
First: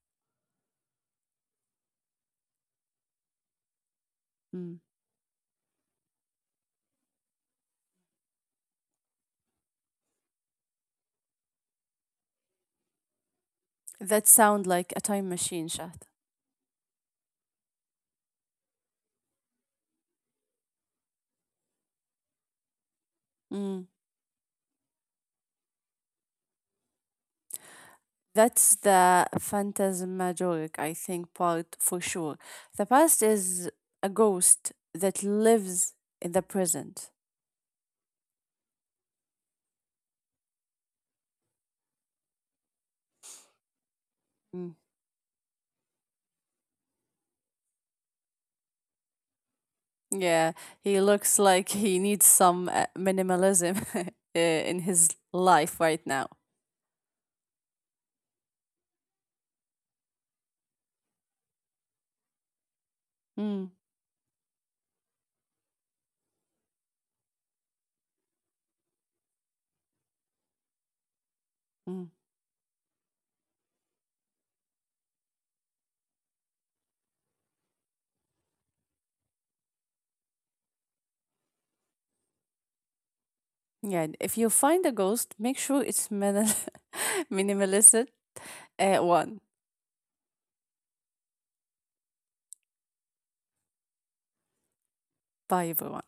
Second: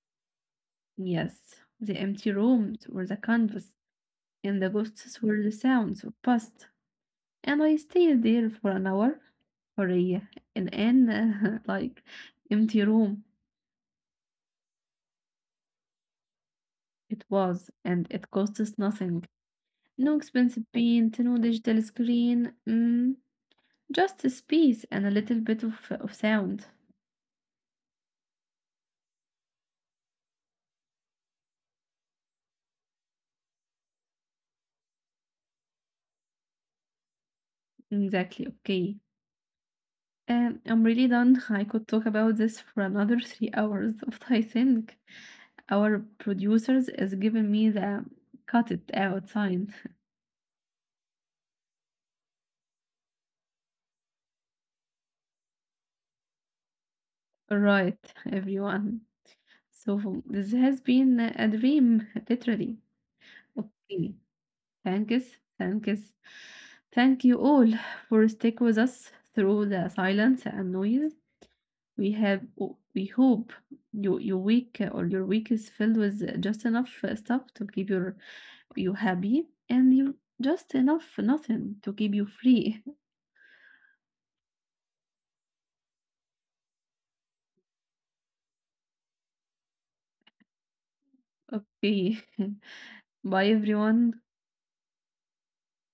[SPEAKER 1] Yes, the empty rooms or the canvas, and the
[SPEAKER 2] Mm.
[SPEAKER 1] ghosts were the sounds of past. And I stayed there for an hour, for a, an like empty room.
[SPEAKER 2] That sound like a time machine, Shahd.
[SPEAKER 1] It was, and it cost us nothing. No expensive paint, no digital screen, mm,
[SPEAKER 2] Mm.
[SPEAKER 1] just a space and a little bit of sound.
[SPEAKER 2] That's the phantasmagoric, I think, part for sure. The past is a ghost that lives in the present.
[SPEAKER 1] Exactly, okay. I'm really done. I could talk about this for another 3 hours, but I
[SPEAKER 2] Mm.
[SPEAKER 1] think our producers is giving me the cut it out sign.
[SPEAKER 2] Yeah, he looks like he needs some minimalism in his life right now.
[SPEAKER 1] Right, everyone. So this has been a dream, literally.
[SPEAKER 2] Mm.
[SPEAKER 1] Okay, thanks, thanks. Thank you all for stick with us through the silence and noise.
[SPEAKER 2] Mm.
[SPEAKER 1] We have we hope your week or your week is filled with just enough stuff to keep you happy and you just enough nothing to keep you free
[SPEAKER 2] Yeah, if you find a ghost, make sure it's minimalistic. One.
[SPEAKER 1] okay bye everyone
[SPEAKER 2] Bye, everyone.